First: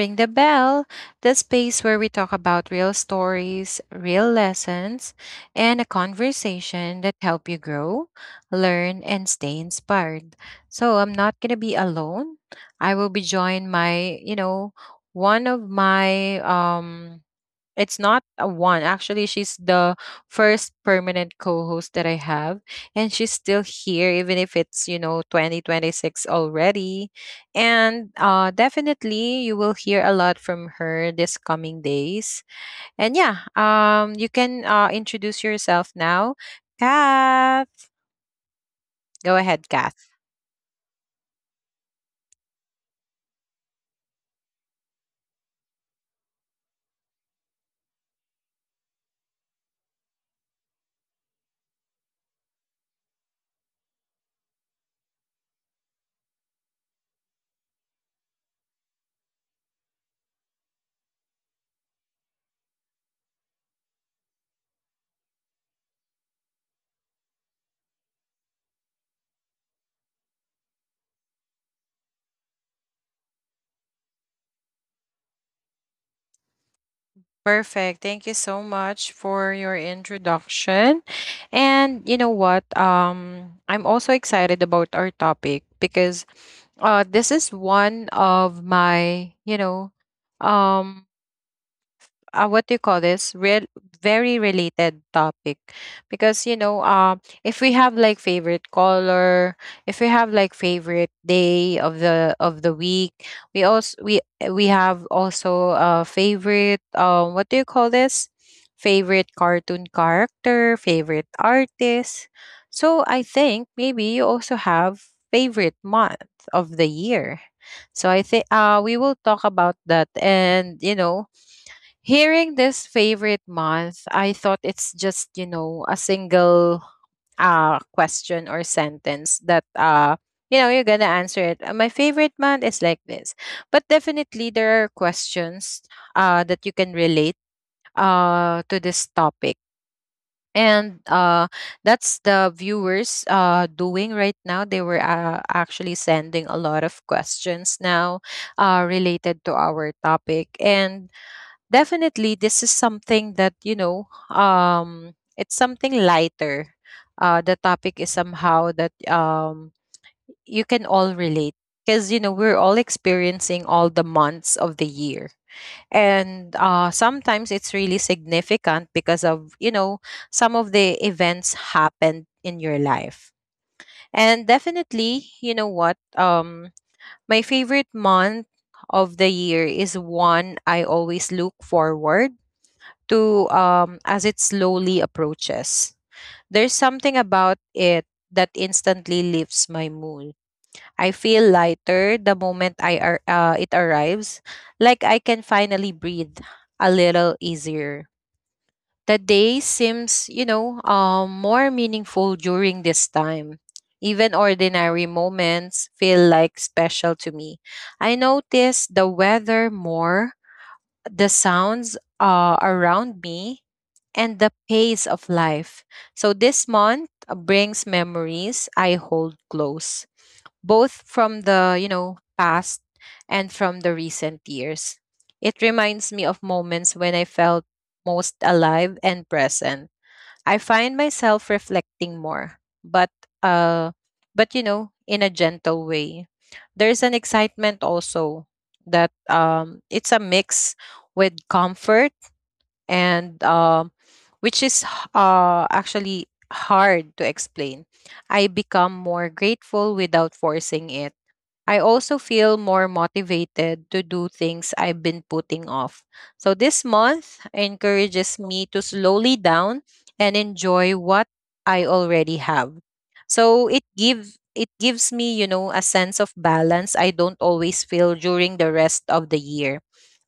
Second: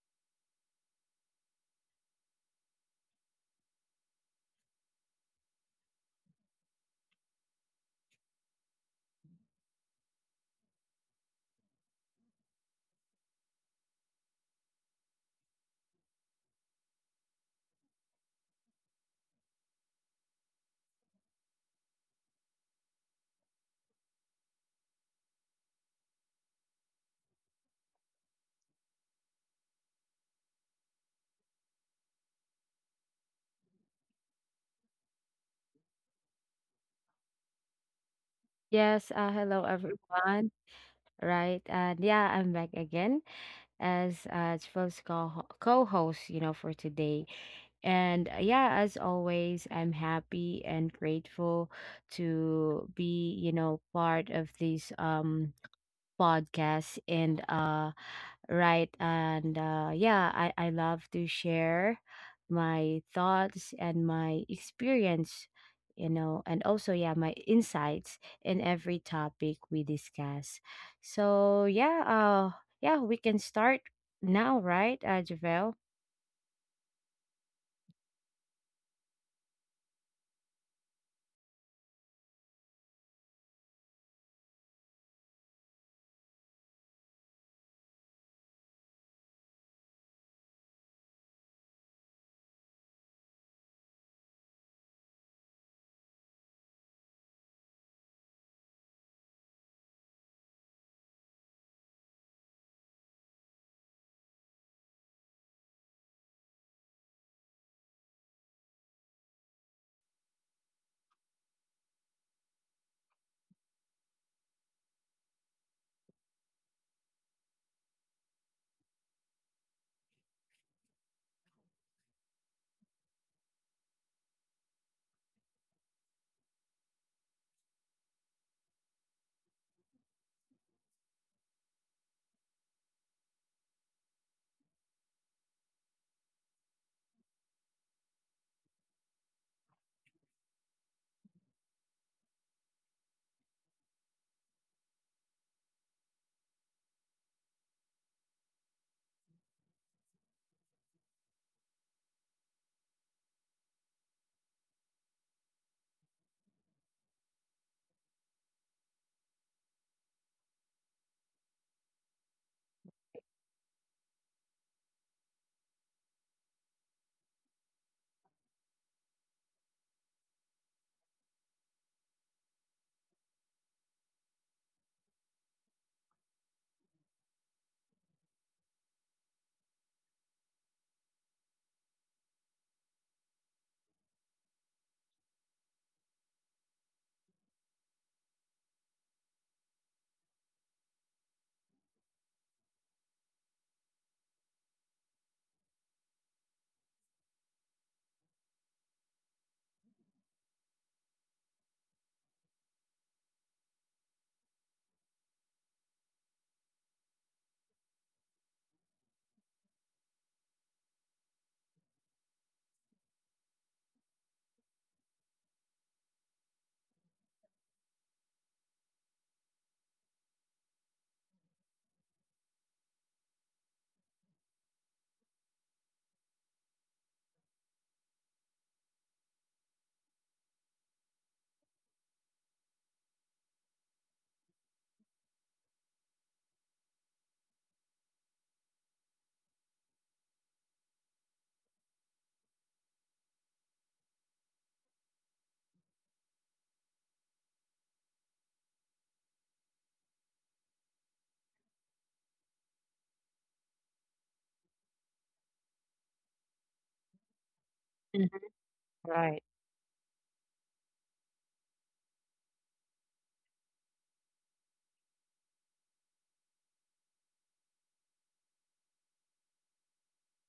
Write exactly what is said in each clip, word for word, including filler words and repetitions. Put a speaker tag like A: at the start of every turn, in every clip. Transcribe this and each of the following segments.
A: Ring the Bell, the space where we talk about real stories, real lessons, and a conversation that help you grow, learn, and stay inspired. So I'm not gonna be alone. I will be joined my, you know, one of my um it's not a one. Actually, she's the first permanent co-host that I have, and she's still here, even if it's you know twenty twenty-six already. And uh, Definitely, you will hear a lot from her this coming days. And yeah, um, you can uh, introduce yourself now, Kath.
B: Yes, uh,
A: Go
B: hello
A: ahead, Kath.
B: everyone. Right, and yeah, I'm back again as uh, Jeff's co co-host, you know, for today. And uh, yeah, as always, I'm happy and grateful to be, you know, part of this um podcast. And uh, right, and uh, yeah, I, I love to share my thoughts and my experience, you know and also, yeah, my insights in every topic we discuss. So yeah, uh yeah, we can start now, right, uh, Javel?
A: Perfect. Thank you so much for your introduction. And you know what? Um, I'm also excited about our topic because uh, this is one of my, you know, um, uh, what do you call this, real very related topic because you know um if we have like favorite color, if we have like favorite day of the of the week, we also we we have also a favorite, um what do you call this, favorite cartoon character, favorite artist. So I think maybe you also have favorite month of the year. So I think uh we will talk about that. And you know, hearing this favorite month, I thought it's just, you know, a single uh question or sentence that uh you know, you're gonna answer it. "Uh, My favorite month is like this." But definitely there are questions uh that you can relate uh to this topic. And uh that's the viewers uh doing right now. They were uh, actually sending a lot of questions now uh related to our topic. And definitely, this is something that, you know, um, it's something lighter. Uh, the topic is somehow that um, you can all relate because, you know, we're all experiencing all the months of the year. And uh, sometimes it's really significant because of, you know, some of the events happened in your life. And definitely, you know what? Um, my favorite month of the year is one I always look forward to, um, as it slowly approaches. There's something about it that instantly lifts my mood. I feel lighter the moment I ar- uh, it arrives, like I can finally breathe a little easier. The day seems, you know, um, more meaningful during this time. Even ordinary moments feel like special to me. I notice the weather more, the sounds uh, around me, and the pace of life. So this month uh, brings memories I hold close, both from the, you know, past and from the recent years. It reminds me of moments when I felt most alive and present. I find myself reflecting more, but uh, but you know, in a gentle way. There's an excitement also that, um, it's a mix with comfort and um, which is h- uh, actually hard to explain. I become more grateful without forcing it. I also feel more motivated to do things I've been putting off. So this month encourages me to
B: Right.
A: slowly down and enjoy what I already have. So it gives it gives me, you know, a sense of balance I don't always feel during the rest of the year.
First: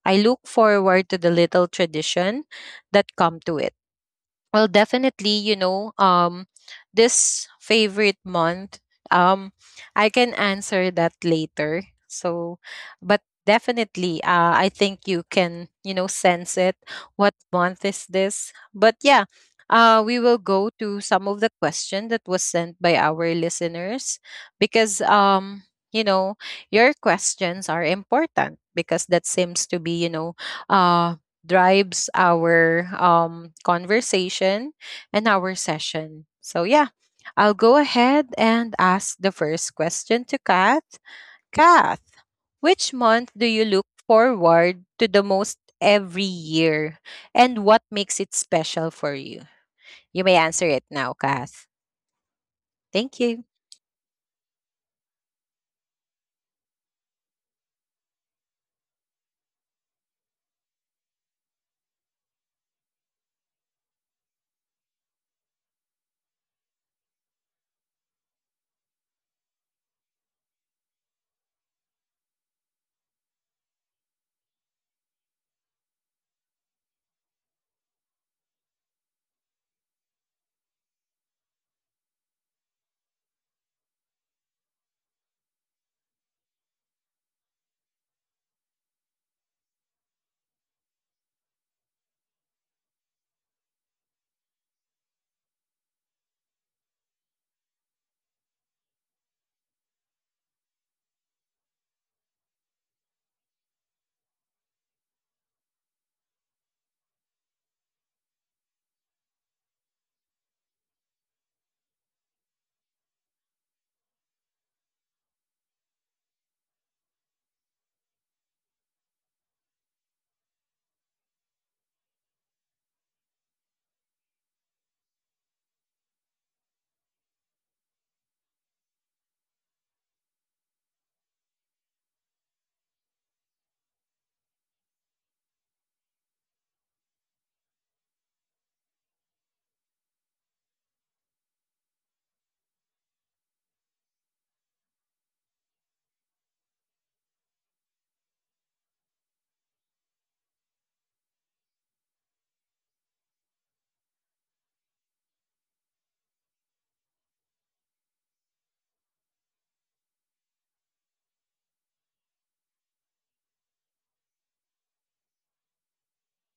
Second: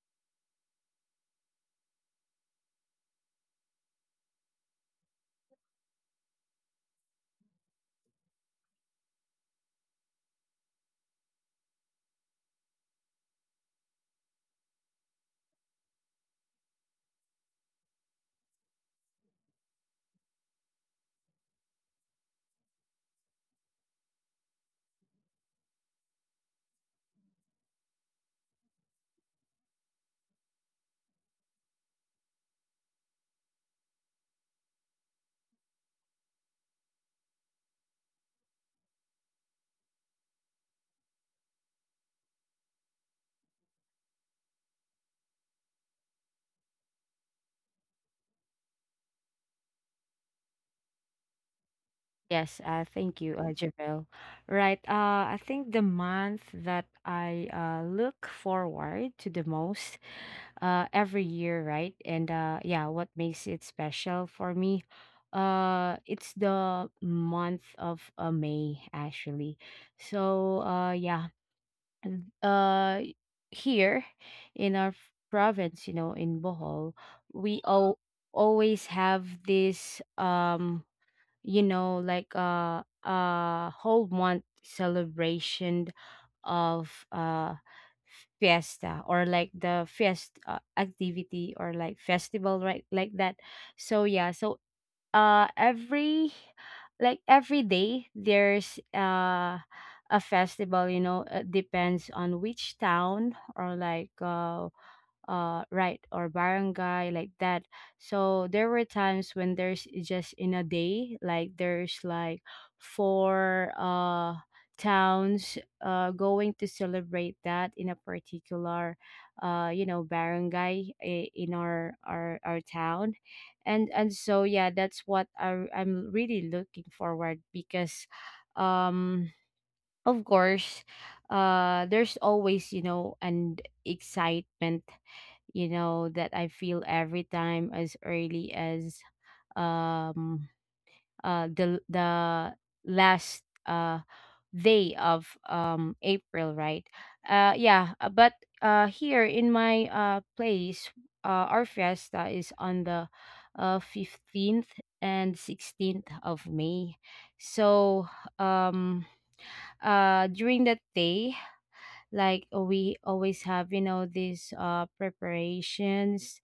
A: I look forward to the little tradition that come to it. Well, definitely, you know, um, this favorite month, um, I can answer that later. So, but definitely, uh, I think you can, you know, sense it. What month is this? But yeah, uh, we will go to some of the question that was sent by our listeners because, um, you know, your questions are important because that seems to be, you know, uh, drives our um, conversation and our session. So, yeah, I'll go ahead and ask the first question to Kath. Kath, which month do you look forward to the most every year and what makes it special for you? You may answer it now, Kath.
B: Yes, uh,
A: Thank
B: thank
A: you.
B: you, uh, Javel. Right. uh, I think the month that I uh, look forward to the most uh, every year, right? And uh, yeah, what makes it special for me? Uh, it's the month of uh, May, actually. So uh, yeah, and, uh, here in our f- province, you know, in Bohol, we all always have this. Um, you know like a a whole month celebration of uh fiesta, or like the fiest uh, activity, or like festival, right, like that. So yeah, so uh every, like, every day there's uh a festival, you know it depends on which town, or like, uh uh right, or barangay, like that. So there were times when there's just in a day, like there's like four uh towns uh going to celebrate that in a particular, uh you know barangay, i- in our our, our town. And and so yeah, that's what I, I'm really looking forward, because um of course, uh, there's always, you know, an excitement, you know, that I feel every time as early as um uh the the last uh day of um April, right? Uh yeah, uh, but uh here in my uh place, uh our fiesta is on the uh fifteenth and sixteenth of May. So, um uh during that day, like, we always have, you know these uh preparations,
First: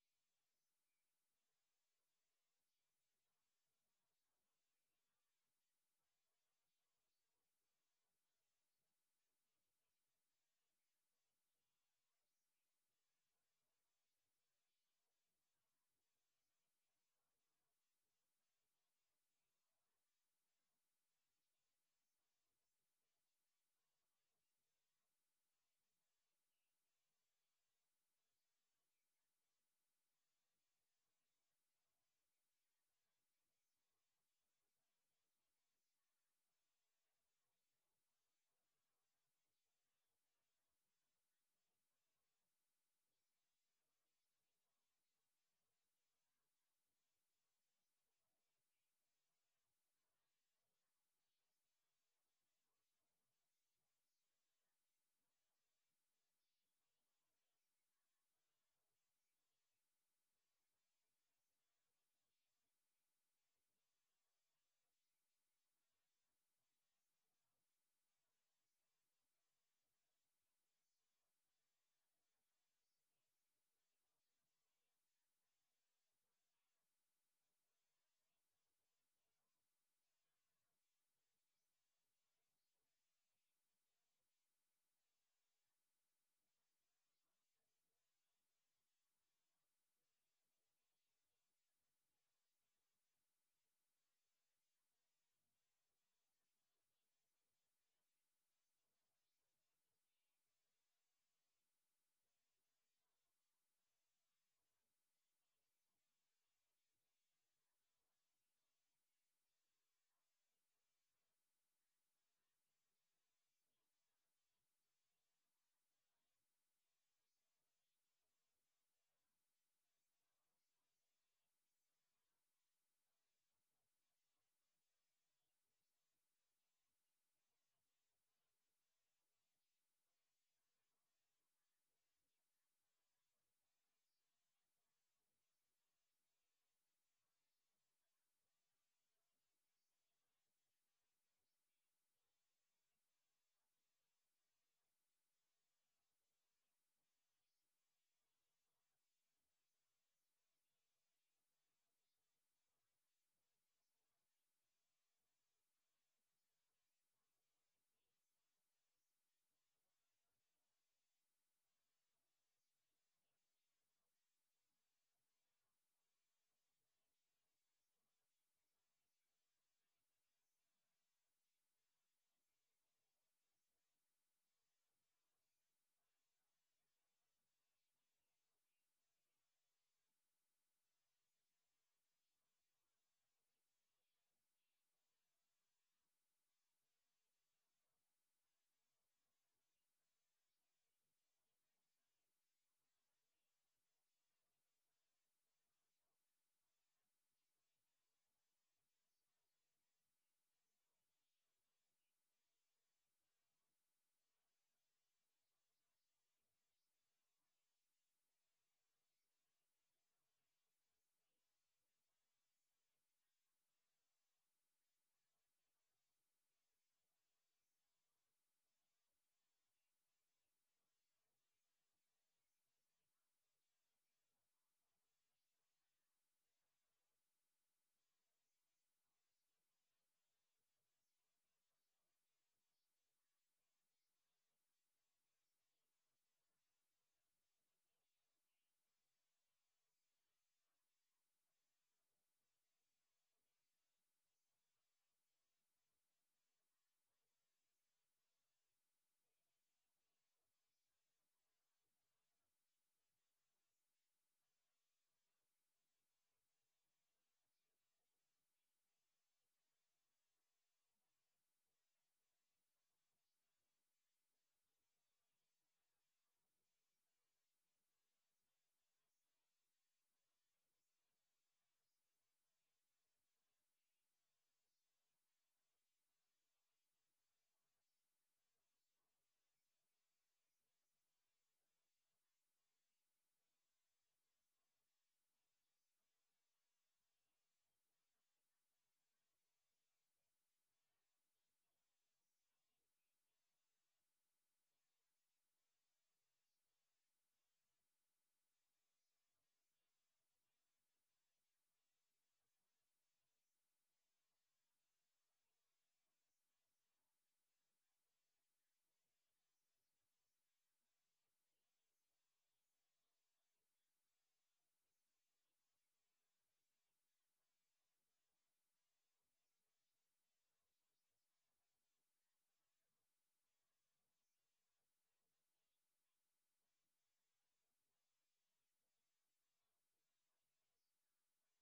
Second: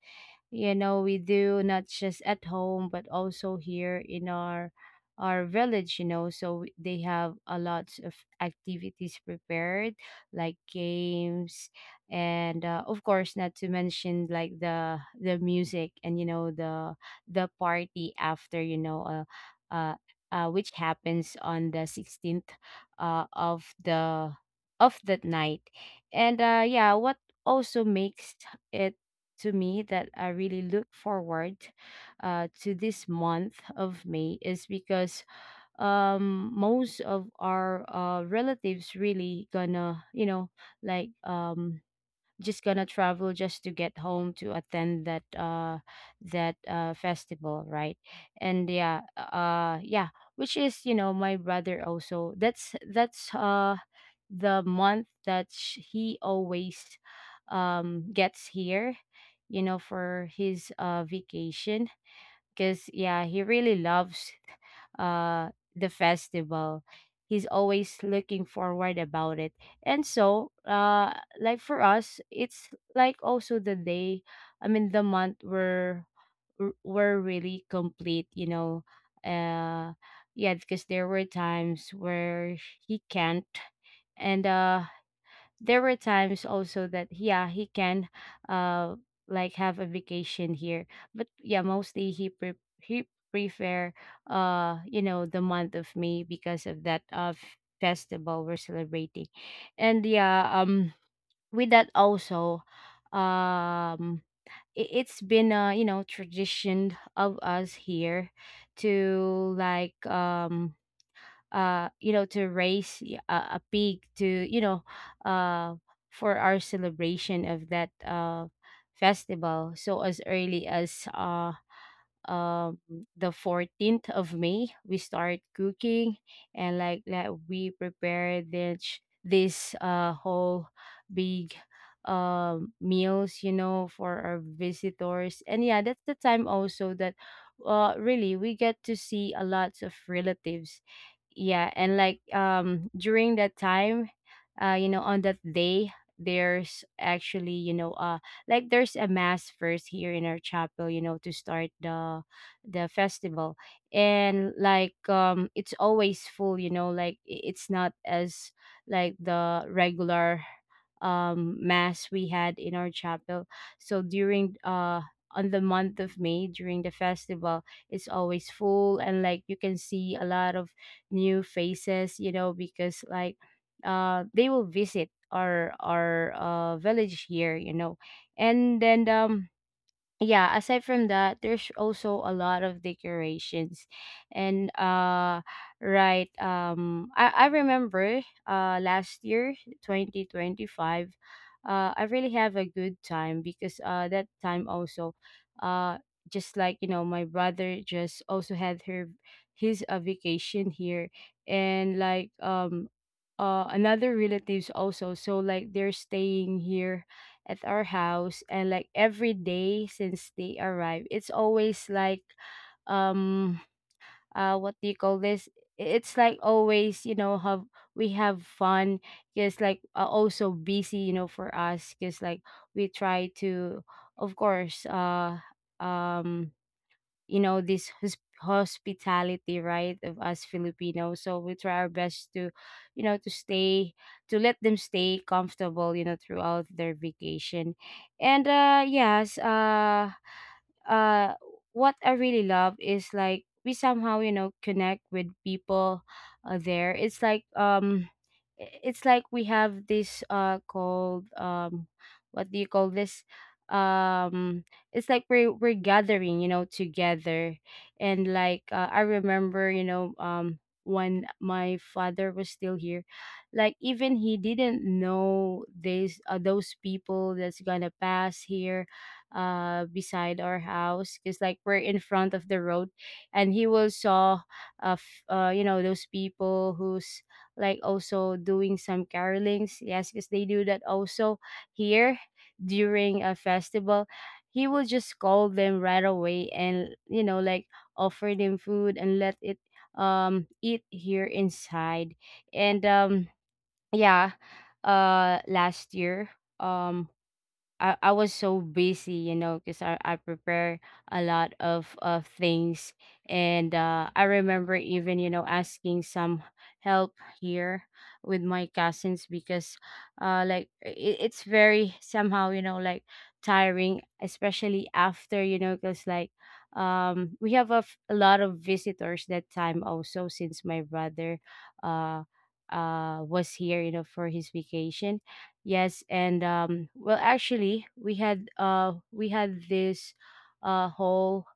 B: you know we do not just at home, but also here in our our village, you know so we- they have a lot of activities prepared, like games, and uh, of course, not to mention, like, the the music and, you know the the party after, you know uh, uh, uh which happens on the sixteenth uh of the of that night. And uh yeah, what also makes it to me that I really look forward, uh, to this month of May, is because um, most of our uh, relatives really gonna, you know like um, just gonna travel just to get home to attend that, uh that uh festival, right. And yeah, uh yeah, which is, you know my brother also, that's that's uh the month that sh- he always um gets here, you know for his uh vacation, because yeah, he really loves uh the festival, he's always looking forward about it. And so, uh like, for us it's, like, also the day, I mean, the month were were really complete, you know uh yeah, because there were times where he can't, and uh there were times also that yeah, he can, uh like, have a vacation here. But yeah, mostly he pre- he prefer uh you know the month of May, because of that, uh f- festival we're celebrating. And yeah, um with that also, um i- it's been a, you know tradition of us here, to, like, um uh you know to raise, y- a, a pig, to, you know uh for our celebration of that uh festival. So as early as uh um the fourteenth of May, we start cooking. And, like that, we prepare this this uh whole big um meals, you know for our visitors. And yeah, that's the time also that uh really we get to see a lot of relatives. Yeah, and like, um during that time, uh you know on that day, there's actually, you know uh like, there's a mass first here in our chapel, you know to start the the festival. And like, um it's always full, you know like, i- it's not as like the regular um mass we had in our chapel. So during, uh on the month of May, during the festival, it's always full, and like, you can see a lot of new faces, you know because like, uh they will visit our our uh village here you know And then, um yeah, aside from that, there's also a lot of decorations. And uh right, um i, I remember uh last year, twenty twenty-five, uh I really have a good time, because uh that time also, uh just like, you know my brother just also had her his, uh, vacation here. And like, um uh another relatives also, so like they're staying here at our house. And like, every day since they arrive, it's always like, um uh what do you call this, it's like, always, you know have we have fun. Because like, uh, also busy, you know for us, because like, we try to, of course, uh um you know this, hos- hospitality, right, of us Filipinos. So we try our best to, you know to stay to let them stay comfortable, you know throughout their vacation. And uh yes, uh uh what I really love is, like, we somehow, you know connect with people, uh, there. It's like, um i- it's like we have this uh called, um what do you call this, um it's like we're we're gathering, you know together. And like, uh, I remember, you know um when my father was still here, like, even he didn't know these, uh, those people that's gonna pass here, uh beside our house, because like we're in front of the road. And he will saw, uh, f- uh you know those people who's, like, also doing some carolings, yes, because they do that also here during a festival. He will just call them right away, and, you know like, offer them food and let it um eat here inside. And, um yeah, uh last year, um I, I was so busy, you know, because I, I prepare a lot of, of things. And uh, I remember, even, you know, asking some help here with my cousins, because, uh, like, it, it's very somehow, you know, like, tiring, especially after, you know, because, like, um, we have a, f- a lot of visitors that time also, since my brother uh, uh, was here, you know, for his vacation. Yes, and, um, well, actually, we had uh, we had this uh, whole,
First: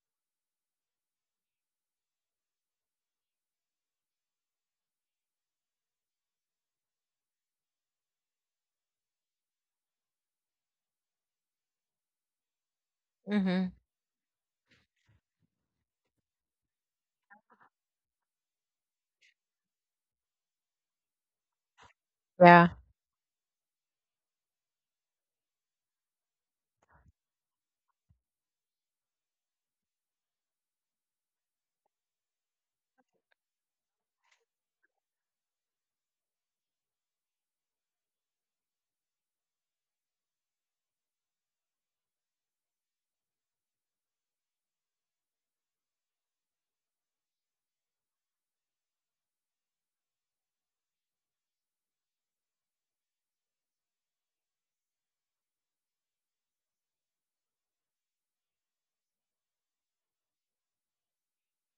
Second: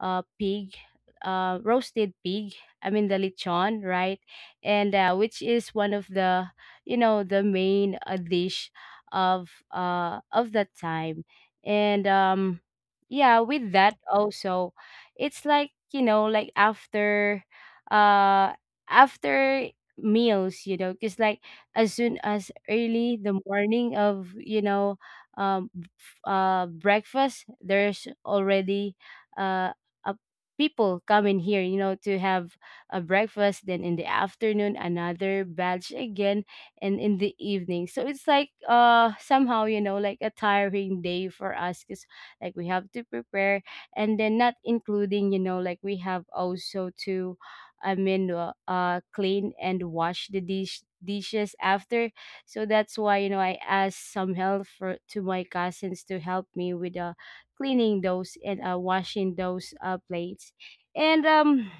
B: uh, pig, uh, roasted pig. I mean, the lechon, right? And uh, which is one of the you know the main, uh, dish, of uh, of that time. And, um, yeah, with
A: Mm-hmm.
B: that also, it's like, you know like, after uh after meals, you know because like, as soon as
A: Yeah.
B: early the morning of, you know um f- uh breakfast, there's already, uh uh, people come in here, you know, to have a breakfast. Then in the afternoon, another batch again, and in the evening. So it's like, uh somehow, you know like a tiring day for us, because like we have to prepare, and then not including, you know like, we have also to, I mean, uh, uh clean and wash the dish dishes after. So that's why, you know I asked some help for to my cousins, to help me with the cleaning those, and uh, washing those uh, plates. And, um,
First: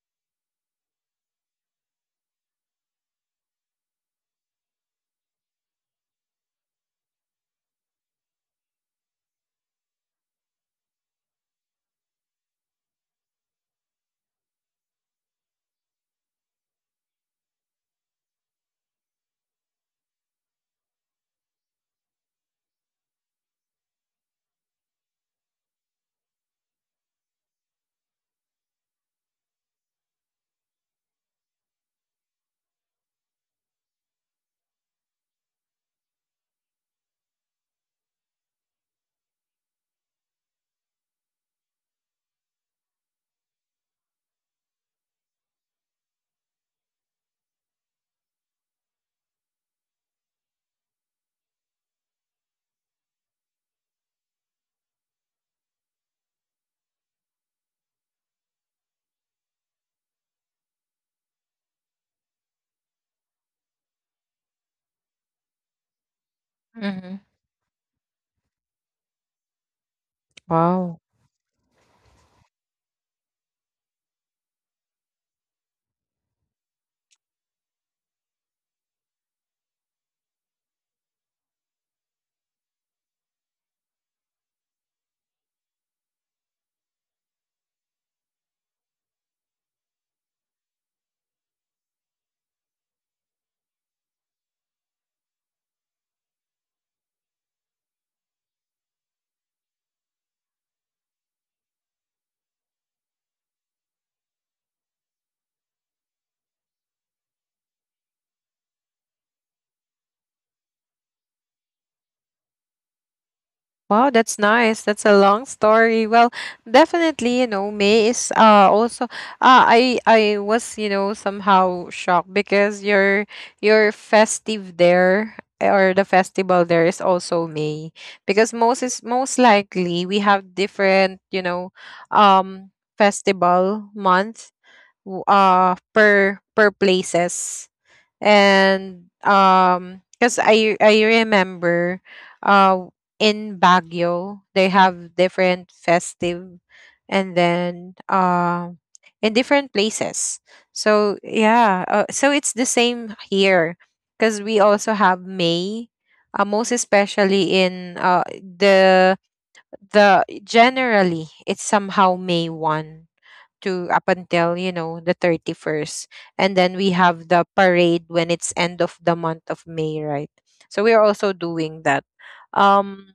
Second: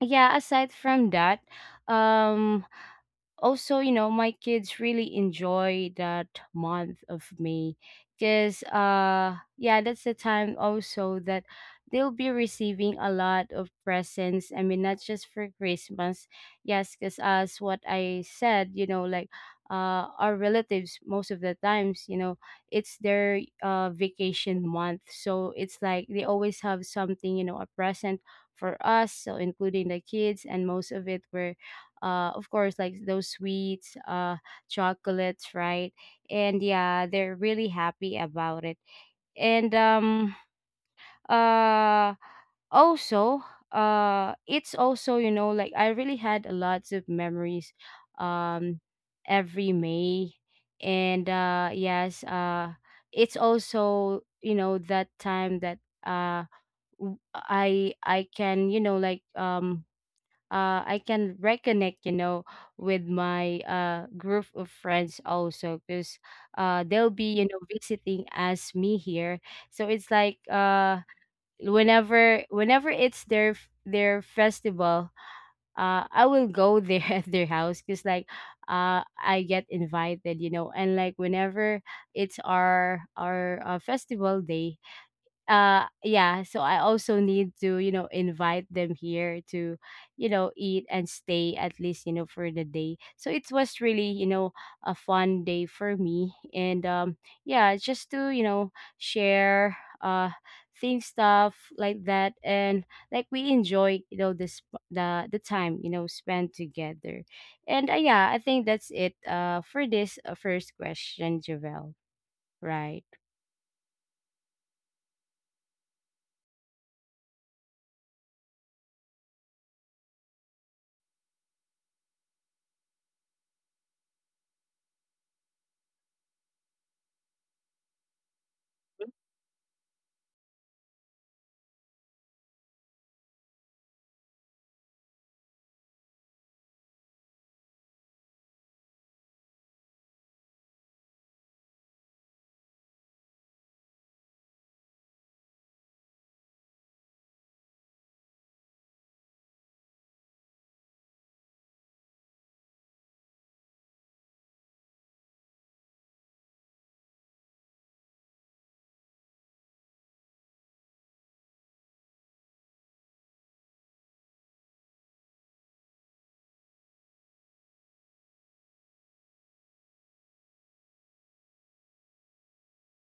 B: yeah, aside from that, um, also, you know my kids really enjoy that month of May. Because uh yeah, that's the time also that they'll be receiving a lot of presents, I mean, not just for Christmas. Yes, because as what I said, you know like, uh our relatives most of the times, you know, it's their uh vacation month, so it's like they always have something, you know a present for us, so including the kids. And most of it were, uh of course, like those sweets, uh chocolates, right. And yeah, they're really happy about it. And, um uh also, uh it's also, you know, like, I really had a lots of memories, um every May. And uh yes, uh it's also, you know, that time that, uh w- i i can, you know like um uh, I can reconnect, you know, with my, uh, group of friends also, because uh, they'll
A: Mm-hmm.
B: be, you know, visiting as me here. So it's like uh,
A: Wow.
B: whenever whenever it's their f- their festival, uh, I will go there at their house because like uh, I get invited, you know, and like whenever it's our our uh, festival day, uh yeah so I also need to you know invite them here to you know eat and stay at least you know for the day. So it was really you know a fun day for me. And um yeah just to you know share uh theme stuff like that. And like we enjoy you know this the the time you know spent together. And uh, yeah I think that's it uh for this uh, first question, Javel, right?
A: Wow, that's nice. That's a long story. Well, definitely, you know, May is uh also, uh I I was, you know, somehow shocked because your your festive there or the festival there is also May, because most is most likely we have different, you know, um festival month w- uh per per places. And um because I I remember uh in Baguio they have different festive, and then uh in different places. So yeah, uh, so it's the same here because we also have May, uh, most especially in uh the the generally it's somehow May one to up until you know the thirty-first, and then we have the parade when it's end of the month of May, right? So we're also doing that. um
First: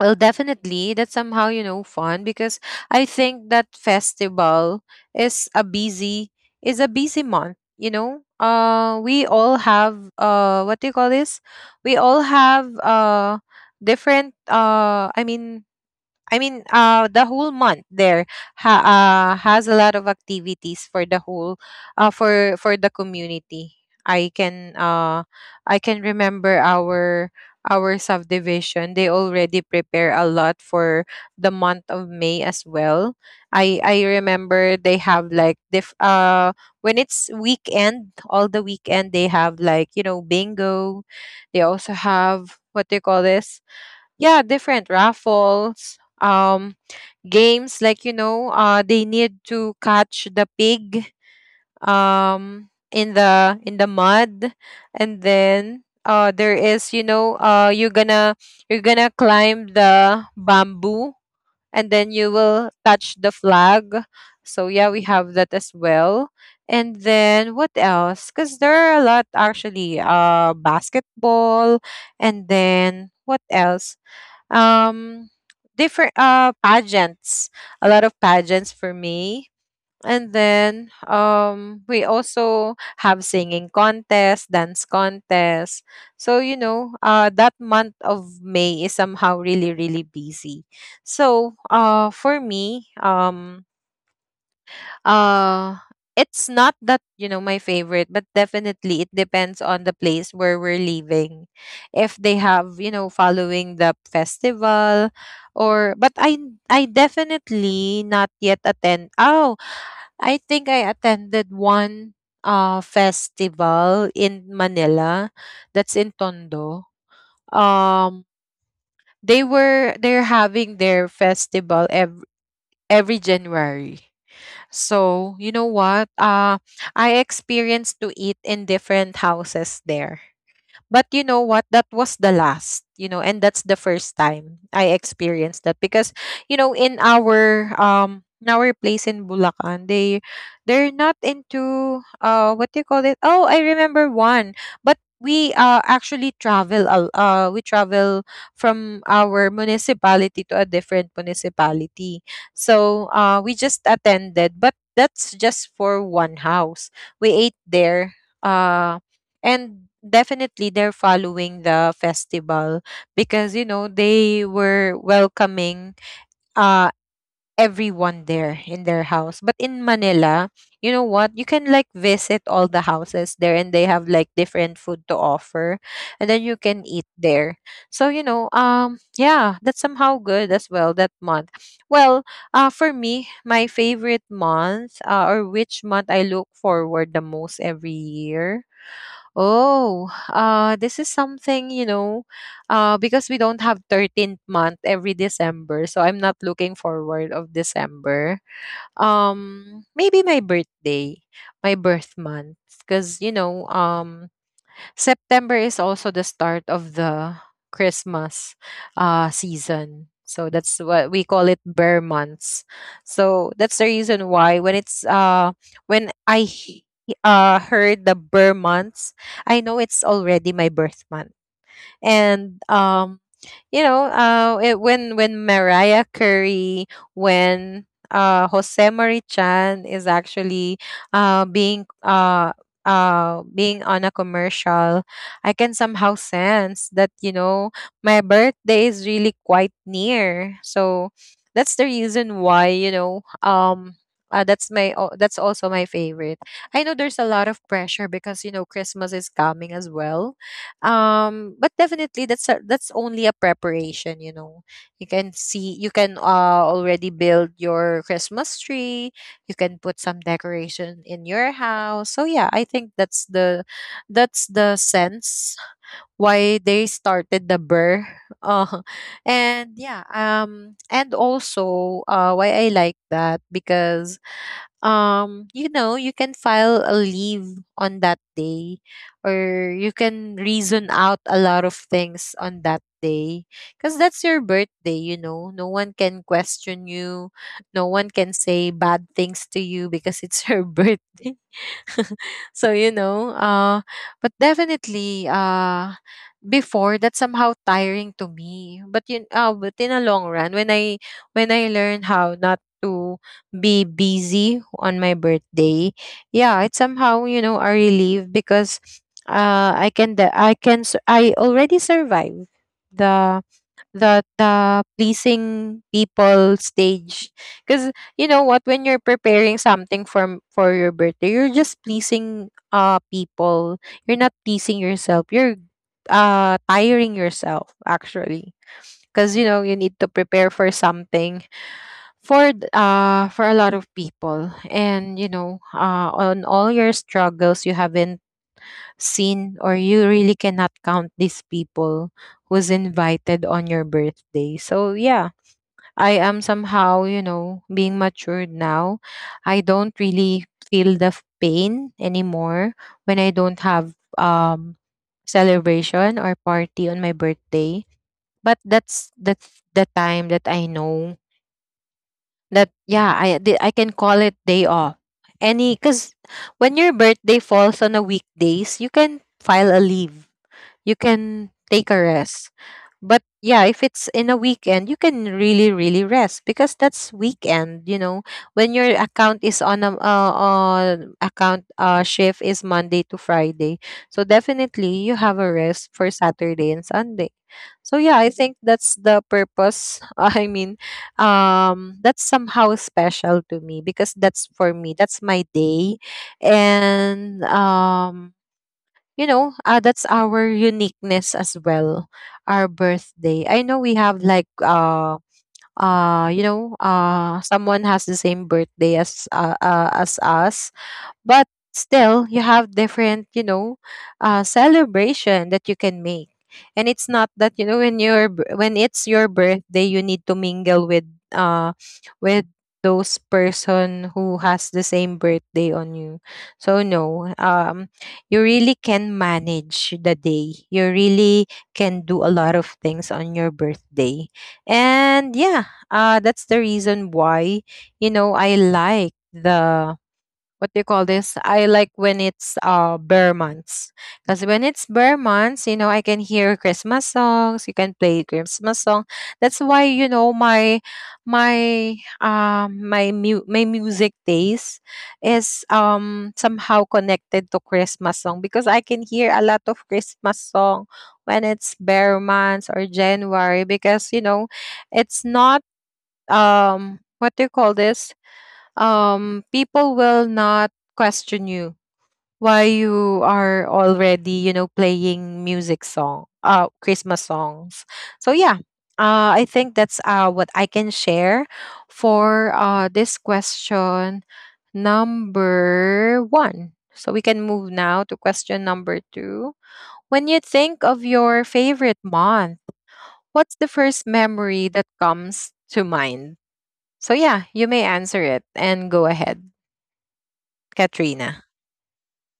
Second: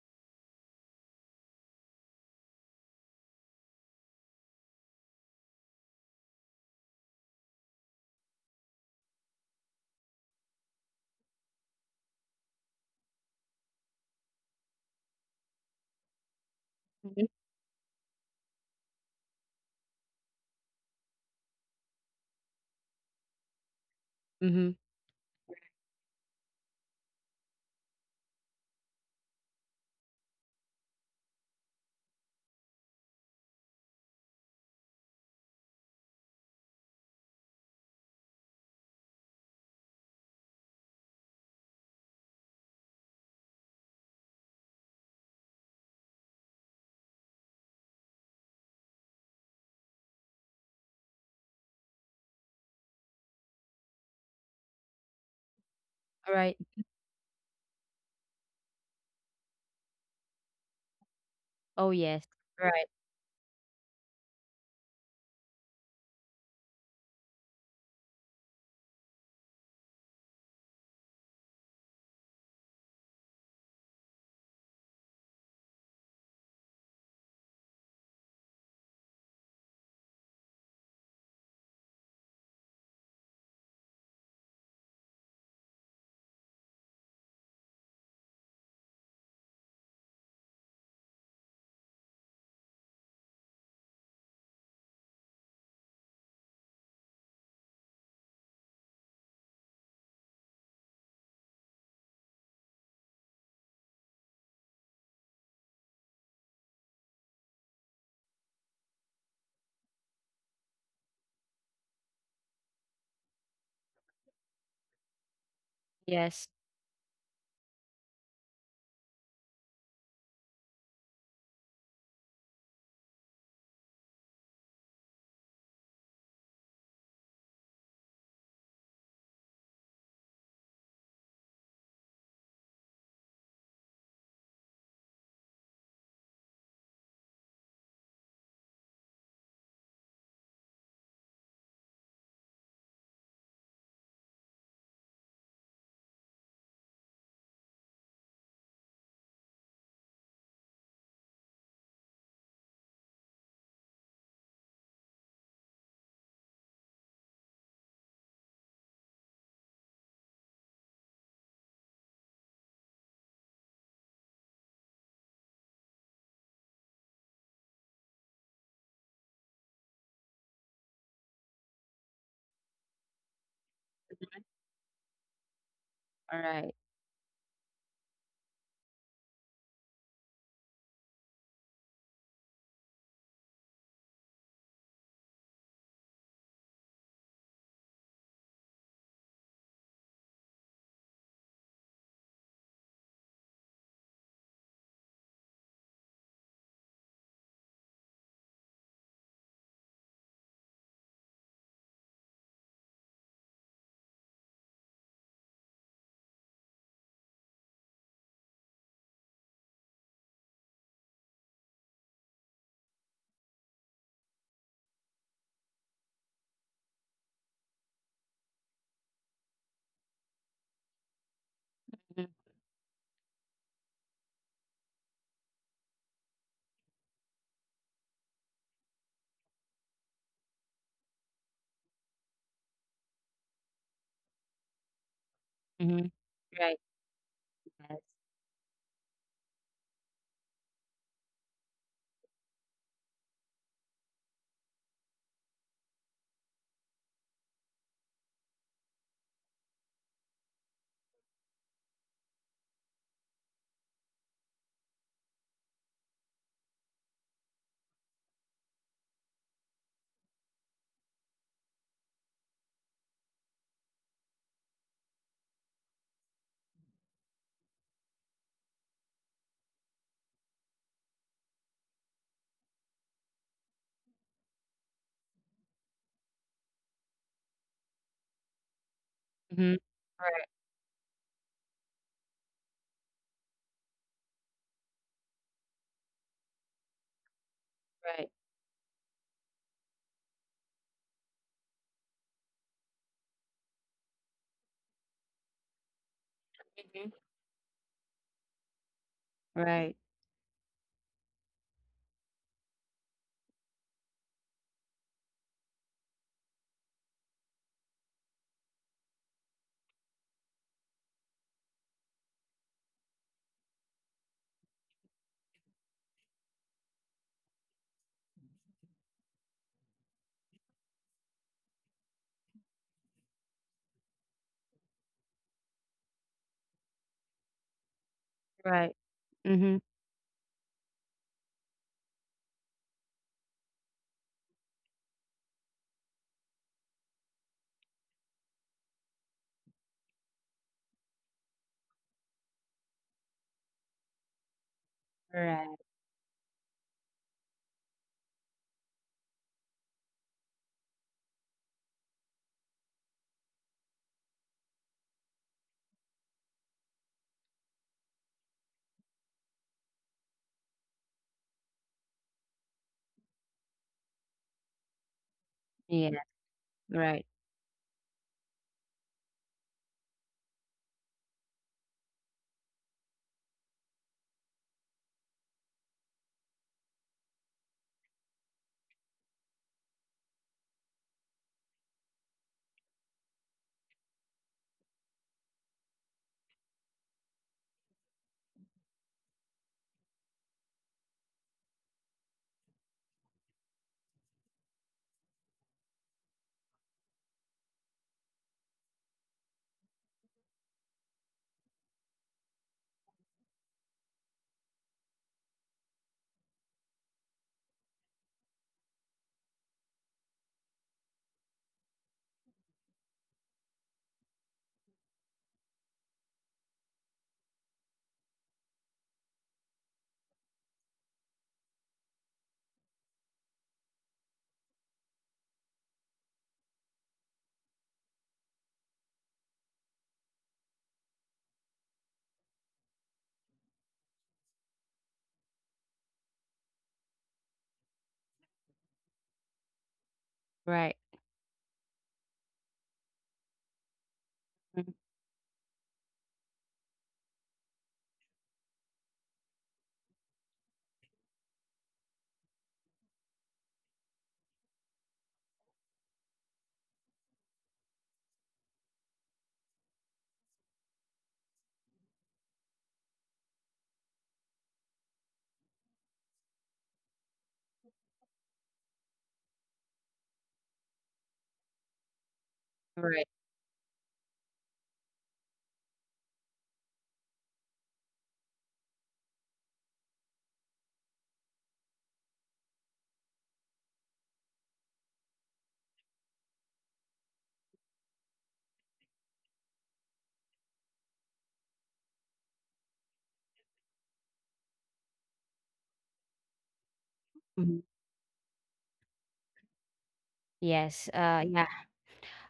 A: well definitely that's somehow you know fun because I think that festival is a busy is a busy month. You know, uh we all have, uh what do you call this, we all have uh different uh I mean I mean, uh,
B: Mhm.
A: the whole month there ha- uh, has a lot of activities for the whole, uh, for for the community. I
B: Mm-hmm.
A: can uh, I can remember our our subdivision. They already prepare a lot for the month of May as well. I I remember they have like diff uh when it's weekend, all the weekend they have like you know bingo. They also have what they call this, yeah, different raffles, um games, like you know uh they need to catch the pig um in the in the mud, and then
B: All
A: uh
B: right.
A: there is you know uh you're gonna you're gonna climb the bamboo
B: Oh,
A: and then
B: yes.
A: you will
B: Right.
A: touch the flag. So yeah, we have that as well. And then what else, because there are a lot, actually uh basketball, and then what else, um different uh pageants, a lot of pageants for me. And then um we also have singing contest, dance contest. So you know uh that month of May is somehow really really busy. So uh for me, um uh it's not that you know my favorite, but definitely it depends on the place where we're leaving, if they have you know following the festival. Or, but i i definitely not yet attend. Oh, I think I attended one uh festival in Manila, that's in
B: Yes.
A: Tondo. um they were they're having their festival every every January. So, you know what? Uh, I experienced to eat in different houses there. But you know what? That was the last, you know, and that's the first time I experienced that because, you know, in our um in our place in Bulacan, they they're not into uh what do you call it? Oh, I remember one. But we uh actually travel a- uh we travel from our municipality to a different municipality. So uh we just attended, but that's just for one house. We ate there. uh, and definitely they're following the festival because you know they were welcoming uh everyone there in their house. But in Manila, you know what, you can like visit all the houses there and they have
B: Mhm.
A: like different food to offer,
B: All
A: and then you
B: right.
A: can eat there. So you know, um yeah, that's somehow good as well, that month. Well, uh for me, my favorite month, uh, or which month I look forward the most every year. Oh, uh, this is something, you know, uh, because we don't have thirteenth month every December, so I'm not looking forward of December. Um, maybe my birthday, my birth month, because, you know, um, September is also the start of the Christmas uh, season. So that's what we call it bear months. So that's the reason why when it's uh when I he- uh heard the bear months, I know it's already my birth month.
B: Mhm.
A: And um you know uh it, when when Mariah Carey, when uh Jose Marichan is actually uh being uh uh being on a commercial, I can
B: Mhm.
A: somehow
B: Right.
A: sense that you know
B: Yes.
A: my birthday is really quite near. So that's the reason why you know, um uh, that's my al- that's also my favorite. I know there's a lot of pressure because you know Christmas is coming as well. um, but definitely that's a, that's only a preparation, you know. You can see you can uh already build your Christmas tree, you can put some decoration in your house. So yeah, I think that's the that's the sense why they started the burr. Uh, and yeah, um and also uh why I like that, because um you know you can file a leave on that day, or
B: Mhm.
A: you can
B: Right.
A: reason out a lot of things on that day because that's your birthday, you know no one can question you, no one
B: Right.
A: can say bad things to you because it's your birthday. so you know uh but definitely, uh
B: Mhm.
A: before, that's somehow tiring to me, but you uh, but
B: Right.
A: in a long run, when i when i learn how not to be busy on my birthday, yeah, it's somehow, you know, a relief because uh I can de- I can sur- I already survive the the the pleasing people stage. Because, you know what, when you're preparing something for for your birthday, you're just pleasing uh people. You're not pleasing yourself, you're uh tiring yourself, actually.
B: Right.
A: Because, you know, you
B: Mhm.
A: need to prepare for something for th- uh for a lot of people, and you know uh on all your struggles, you haven't seen or you really cannot count these people who's invited on your birthday. So yeah,
B: Right.
A: I am somehow, you know, being matured now. I don't really feel the f- pain anymore when I don't have um celebration or party on my birthday. But that's that's the time that I know that, yeah, I di- I can call it day off. Any
B: Yeah.
A: cuz when your
B: Right.
A: birthday falls on a weekdays, you can file a leave, you can take a rest. But yeah, if it's in a weekend, you can really, really rest because that's weekend. You know, when your account is on a, uh, on account, uh, shift is Monday to Friday, so definitely you have a rest for Saturday and Sunday. So yeah, I think that's the purpose. I mean, um, that's somehow special to me because that's for me. That's my day, and um you know, uh, that's our uniqueness as well. Our birthday. I know we have like uh uh you know uh someone has the same birthday as uh, uh as us, but still you have different, you know, uh, celebration that you can make, and it's not that, you know, when your b- when it's your birthday you need to mingle with uh with those person who has the same birthday on you. So no, um you really can manage the day, you really can do a lot of things on your birthday. And yeah, uh that's the reason why, you know, I like the — what do
B: Right.
A: you call this? I like when it's uh bear months. Because when
B: Mhm.
A: it's bear months, you know, I can hear Christmas songs, you can play Christmas song. That's why, you know, my my um my mu- my music taste is um somehow connected to Christmas song because I can hear a lot of Christmas song when it's bear months or January. Because, you know, it's not, um what do you call this, um people will not question you why
B: Right.
A: you are already, you know, playing music song, uh christmas songs. So yeah, uh I think that's uh what I can share for uh this question number one, so we can move now to question number two. When you think of your favorite month, what's the first memory that comes to mind? So yeah, you
B: Mhm.
A: may answer it and go ahead,
B: Yes. Uh,
A: Katrina.
B: yeah.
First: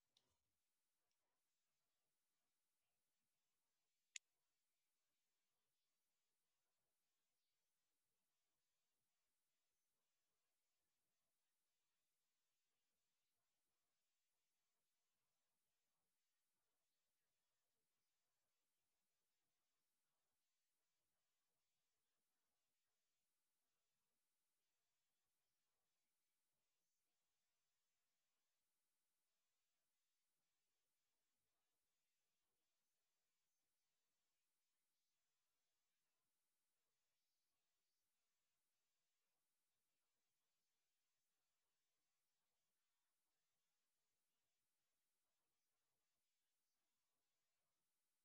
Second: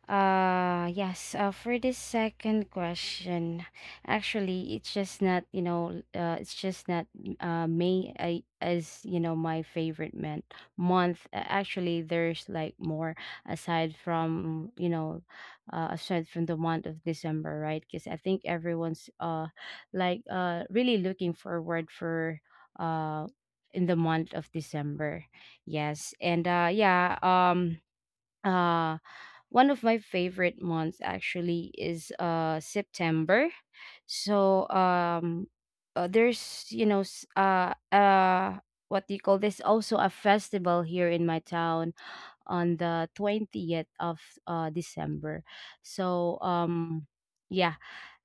B: Uh yes, uh, for this second question, actually it's just not, you know, uh, it's just not uh May I, as, you know, my favorite man month. Uh, Actually, there's like more aside from, you know, uh, aside from the month of December, right? Because I think everyone's uh like uh really looking forward for uh in the month of December. Yes. And uh yeah, um uh one of my favorite months actually is uh September. So um uh, there's you know s- uh uh what do you call this, also a festival here in my town on the twentieth of uh, December. So um yeah.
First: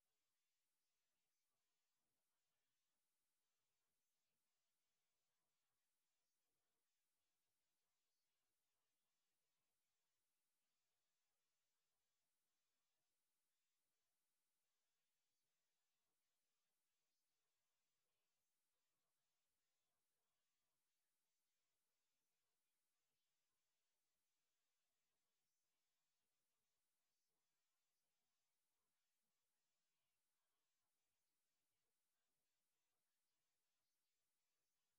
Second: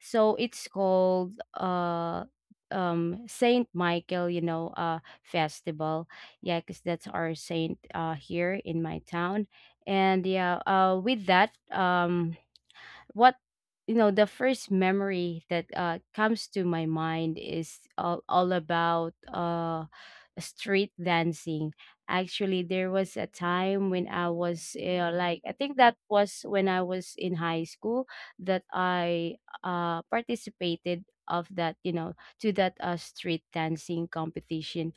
B: So it's called uh um Saint Michael, you know, uh festival. Yeah, cuz that's our saint uh here in my town. And yeah, uh with that um what, you know, the first memory that uh, comes to my mind is all, all about uh street dancing. Actually there was a time when I was uh, like I think that was when I was in high school, that I uh participated of that you know to that uh, street dancing competition.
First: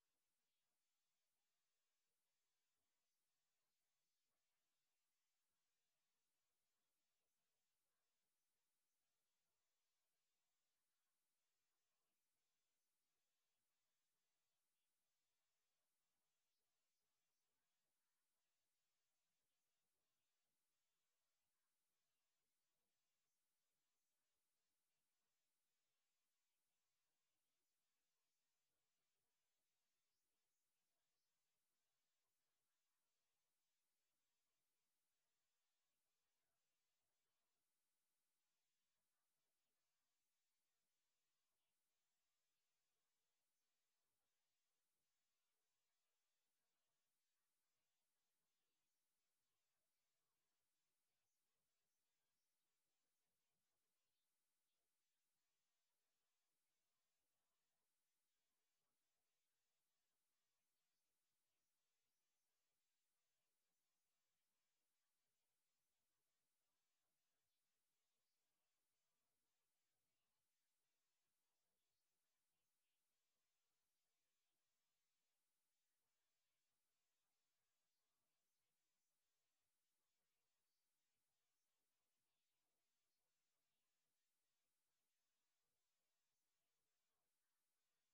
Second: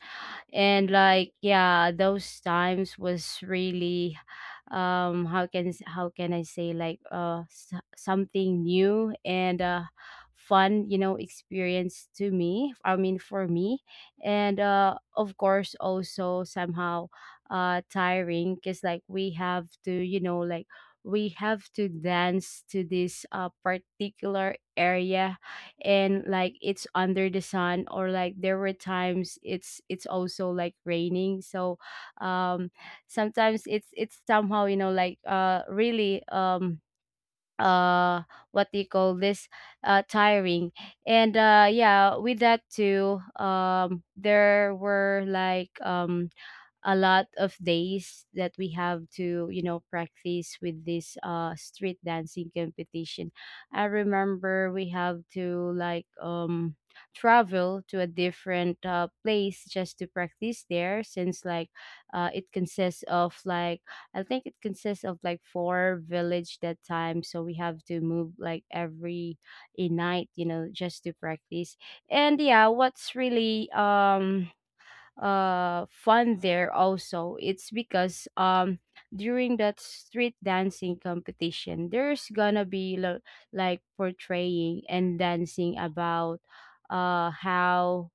B: And like yeah, those times was really um how can s- how can I say, like uh s- something new and uh fun, you know, experience to me, I mean for me. And uh of course also somehow uh tiring, because like we have to you know like we have to dance to this uh particular area. And like it's under the sun or like there were times it's it's also like raining. so um sometimes it's it's somehow you know like uh really um uh what do you call this, uh tiring. And uh yeah with that too um there were like um a lot of days that we have to you know practice with this uh street dancing competition. I remember we have to like um travel to a different uh, place just to practice there, since like uh, it consists of like, I think it consists of like four village that time, so we have to move like every a night, you know, just to practice. And yeah, what's really um uh fun there also, it's because um during that street dancing competition there's gonna be lo- like portraying and dancing about uh how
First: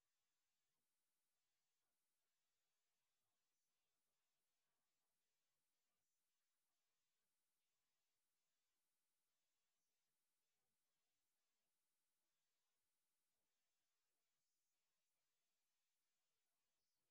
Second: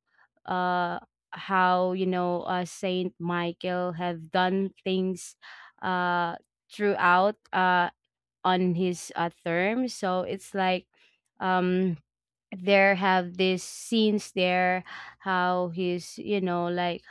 B: uh how, you know, uh Saint Michael have done things uh throughout uh on his uh, term. So it's like um there have these scenes there, how he's you know like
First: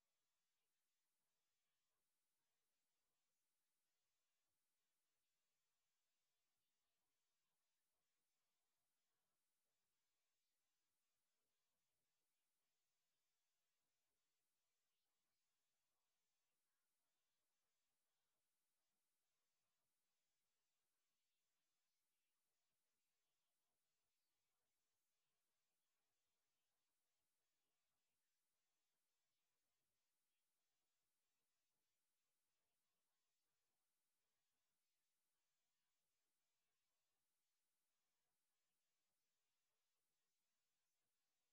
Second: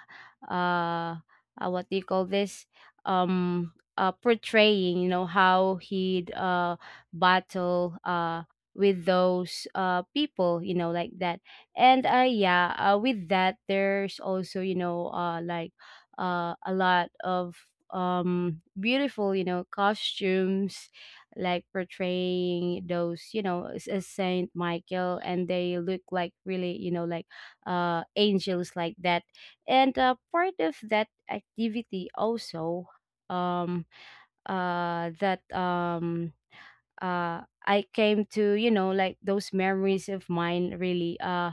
B: uh, uh what do you call this, um uh portraying, you know, how he'd uh battle uh with those uh people, you know, like that. And uh yeah uh, with that there's also you know uh like uh a lot of um beautiful, you know, costumes, like portraying those you know s- as Saint Michael, and they look like really you know like uh angels like that. And uh, part of that activity also, um uh that um uh I came to you know like those memories of mine really, uh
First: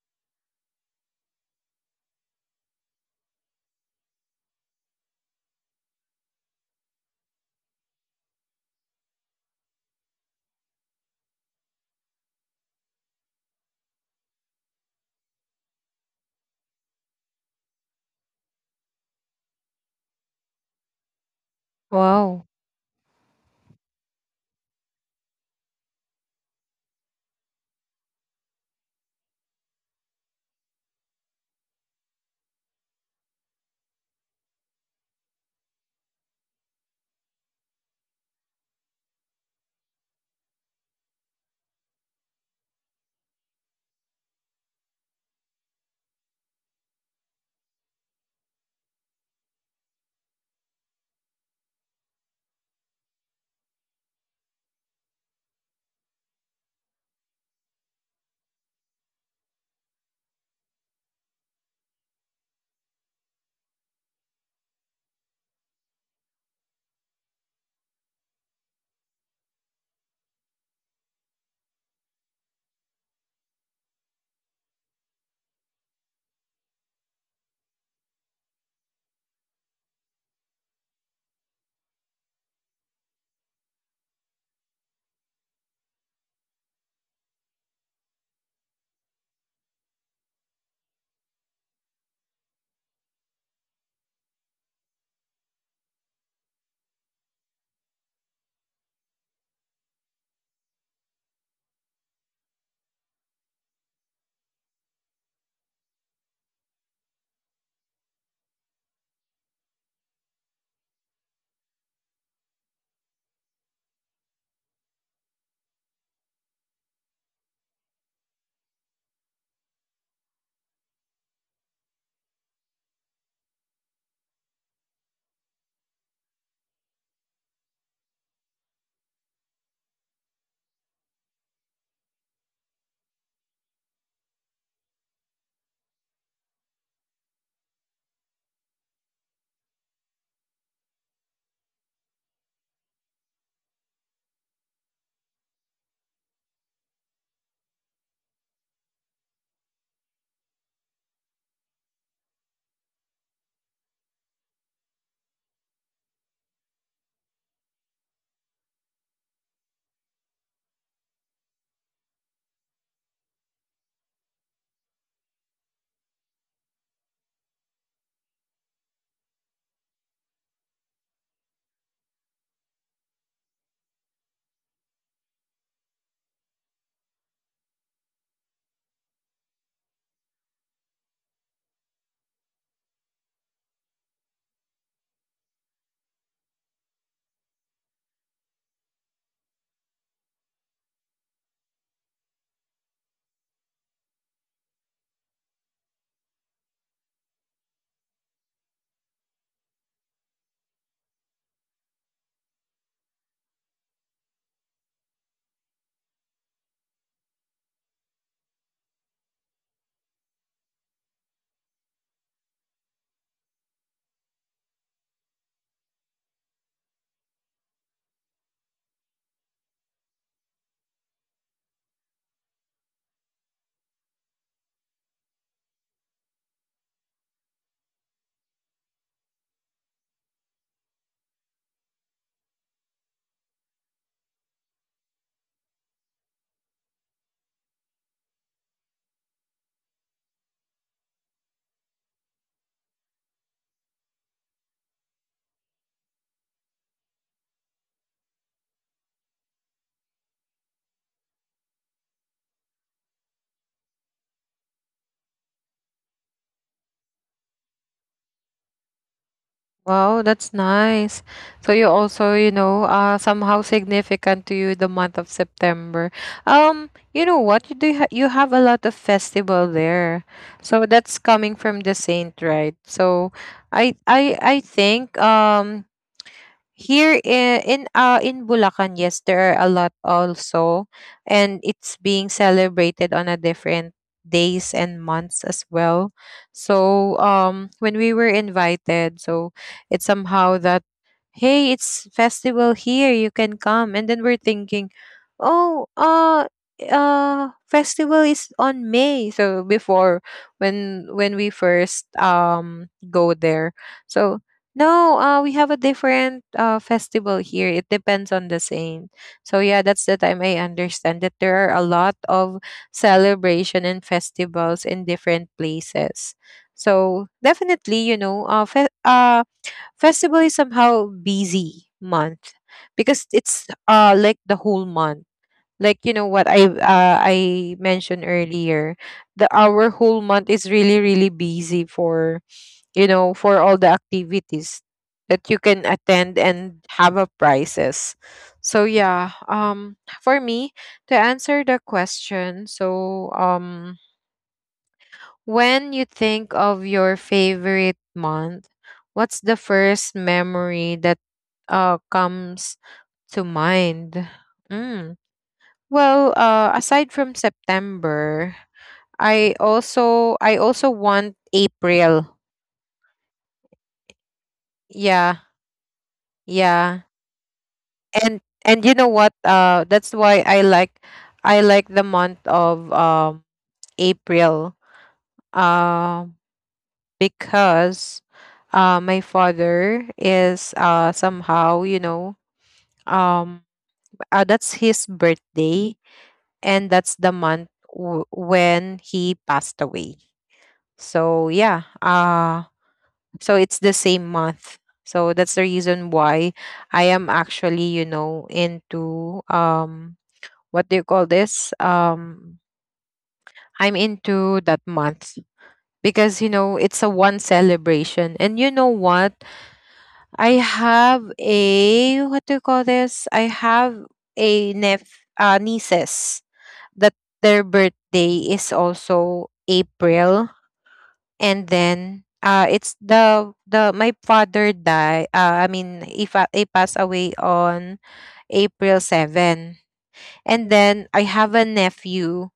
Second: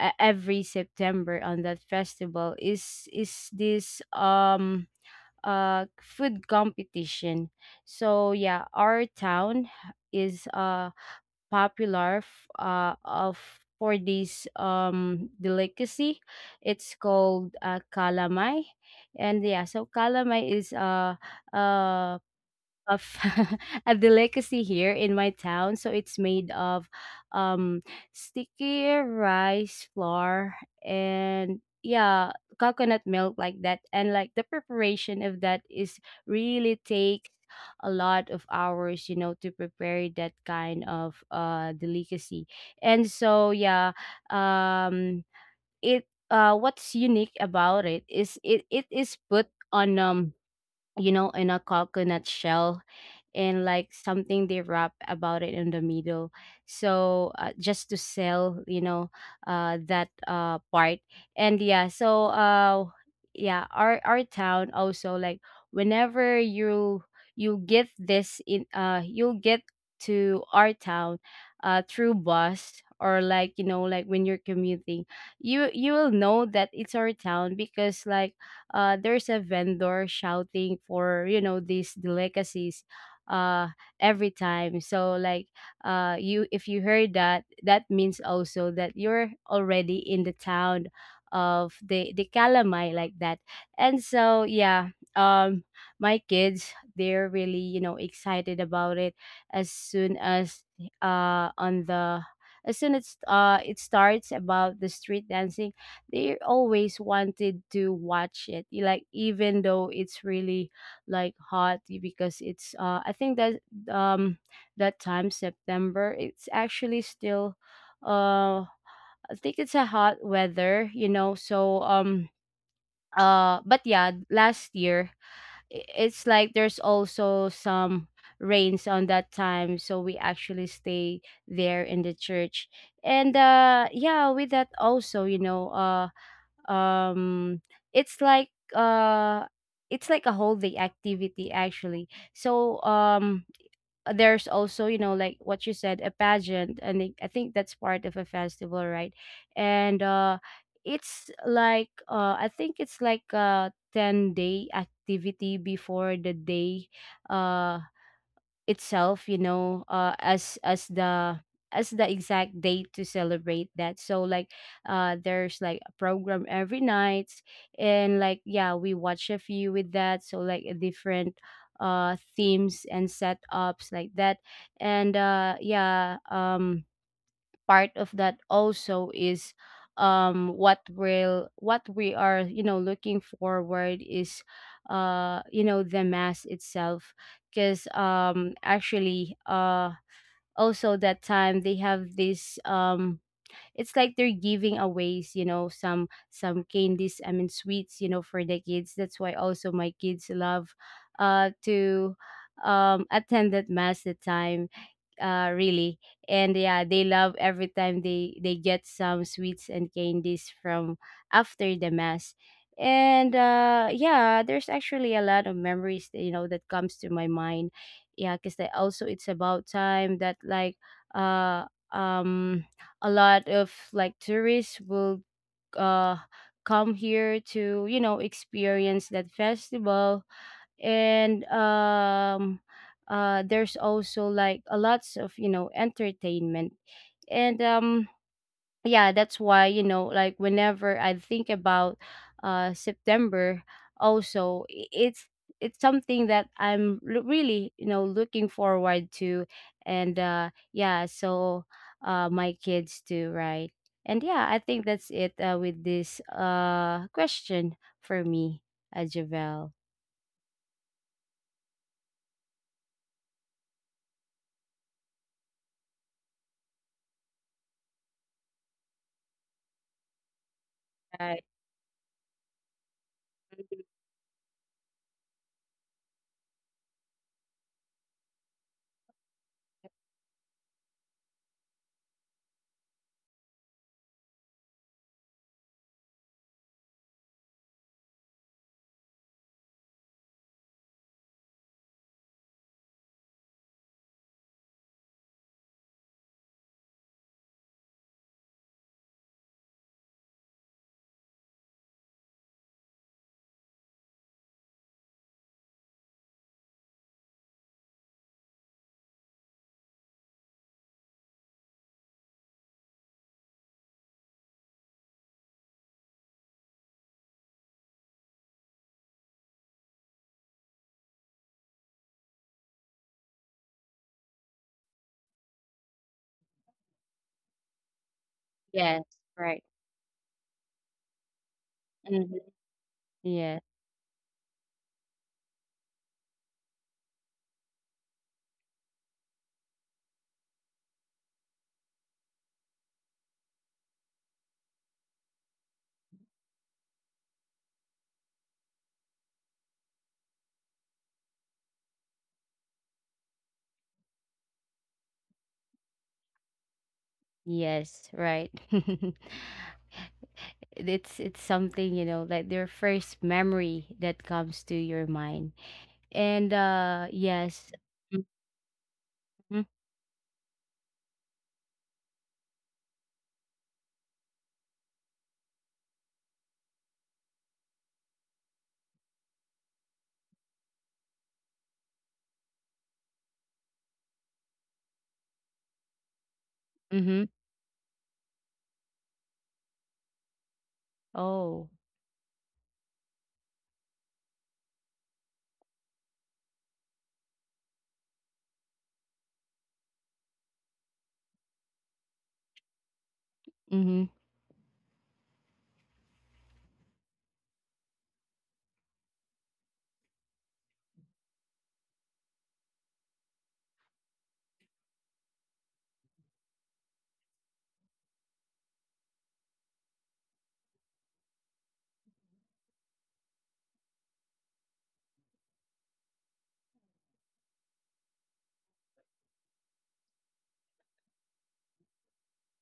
B: e- every September, on that festival is is this um uh food competition. So yeah, our town is uh popular f- uh of, for this um delicacy. It's called uh, kalamay. And yeah, so kalamay is uh, uh
A: Wow.
B: of a delicacy here in my town. So it's made of um sticky rice flour and yeah, coconut milk like that. And like the preparation of that is really takes a lot of hours, you know, to prepare that kind of uh delicacy. And so yeah, um it uh what's unique about it is it it is put on um you know, in a coconut shell, and like something they wrap about it in the middle, so uh, just to sell you know uh that uh part. And yeah so uh yeah, our our town also, like whenever you, you get this in uh you'll get to our town uh through bus, or like you know, like when you're commuting, you you will know that it's our town because like uh, there's a vendor shouting for you know these delicacies uh every time. So like uh you if you heard that, that means also that you're already in the town of the the calamai like that. And so yeah, um my kids, they're really you know excited about it. As soon as uh on the as soon as uh it starts about the street dancing, they always wanted to watch it, y- like, even though it's really like hot, y- because it's uh I think that um that time September, it's actually still uh I think it's a hot weather, you know. So um uh but yeah, last year, i- it's like there's also some rains on that time, so we actually stay there in the church. And uh yeah with that also you know uh um it's like uh it's like a whole day activity actually. So um there's also you know like what you said, a pageant, and i I think that's part of a festival, right? And uh it's like uh I think it's like a ten day activity before the day uh itself, you know, uh as as the as the exact date to celebrate that. So like uh there's like a program every night, and like yeah we watch a few with that, so like a different uh themes and setups like that. And uh yeah um part of that also is, um what will, what we are you know looking forward is, uh you know the mass itself. Because um actually uh also that time they have this um it's like they're giving aways you know some some candies, I mean sweets, you know, for the kids. That's why also my kids love uh to um attend that mass that time uh really. And yeah they love every time they they get some sweets and candies from after the mass. And uh yeah there's actually a lot of memories that you know that comes to my mind. Yeah, because also it's about time that like uh um a lot of like tourists will uh come here to you know experience that festival. And um uh there's also like a lots of you know entertainment. And um yeah that's why you know like whenever I think about uh September, also i- it's it's something that i'm lo- really you know looking forward to. And uh yeah so uh my kids too, right? And yeah I think that's it uh, with this uh question for me, uh, Javel.
A: Wow, that's nice. So, you also, you know, uh somehow significant to you, the month of September. Um, you know what? You do ha- you have a lot of festival there. So that's
B: Right.
A: coming from the saint, right? So I I I think, um here in in, uh, in Bulacan, yes, there are a lot also, and it's being celebrated on a different days and months as well. So um, when we were invited, so it's somehow that, hey, it's festival here, you can come, and then we're thinking, oh, uh, uh festival is on May, so before, when when we first um go there. So no, uh, we have a different, uh, festival here. It depends on the saint. So yeah, that's the time I understand that there are a lot of celebration and festivals in different places. So definitely, you know, uh, fe- uh, festival is somehow busy month because it's uh like the whole month. Like, you know what I uh, I mentioned earlier,
B: Yes,
A: the
B: right.
A: our whole month is really, really busy
B: Mhm.
A: for, you know,
B: Yeah.
A: for all the activities that you can attend and have a prizes. So yeah, um for me to answer the question, so um when you think of your favorite month, what's the first memory that uh comes to mind? Mm. Well, uh aside from
B: Yes, right.
A: September, I also I also
B: It's it's
A: want
B: something, you know,
A: April.
B: like their first memory that comes to your
A: Yeah,
B: mind. And uh
A: yeah.
B: yes.
A: and and you know what,
B: Mm-hmm.
A: uh that's why i like I like the month of um April, uh, because uh my father is, uh somehow, you know, um uh, that's his birthday and that's
B: Mm-hmm.
A: the month w- when he passed away. So
B: Oh.
A: yeah, uh so it's the same month. So that's the reason why I am actually, you know, into um what do you call this? Um, I'm
B: Mm-hmm.
A: into that month because, you know, it's a one celebration. And you know what? I have a — what do you call this? I have a nep uh, nieces that their birthday is also April, and then uh it's the the my father died. Uh, I mean, if I, he he passed away on April seventh. And then I have a nephew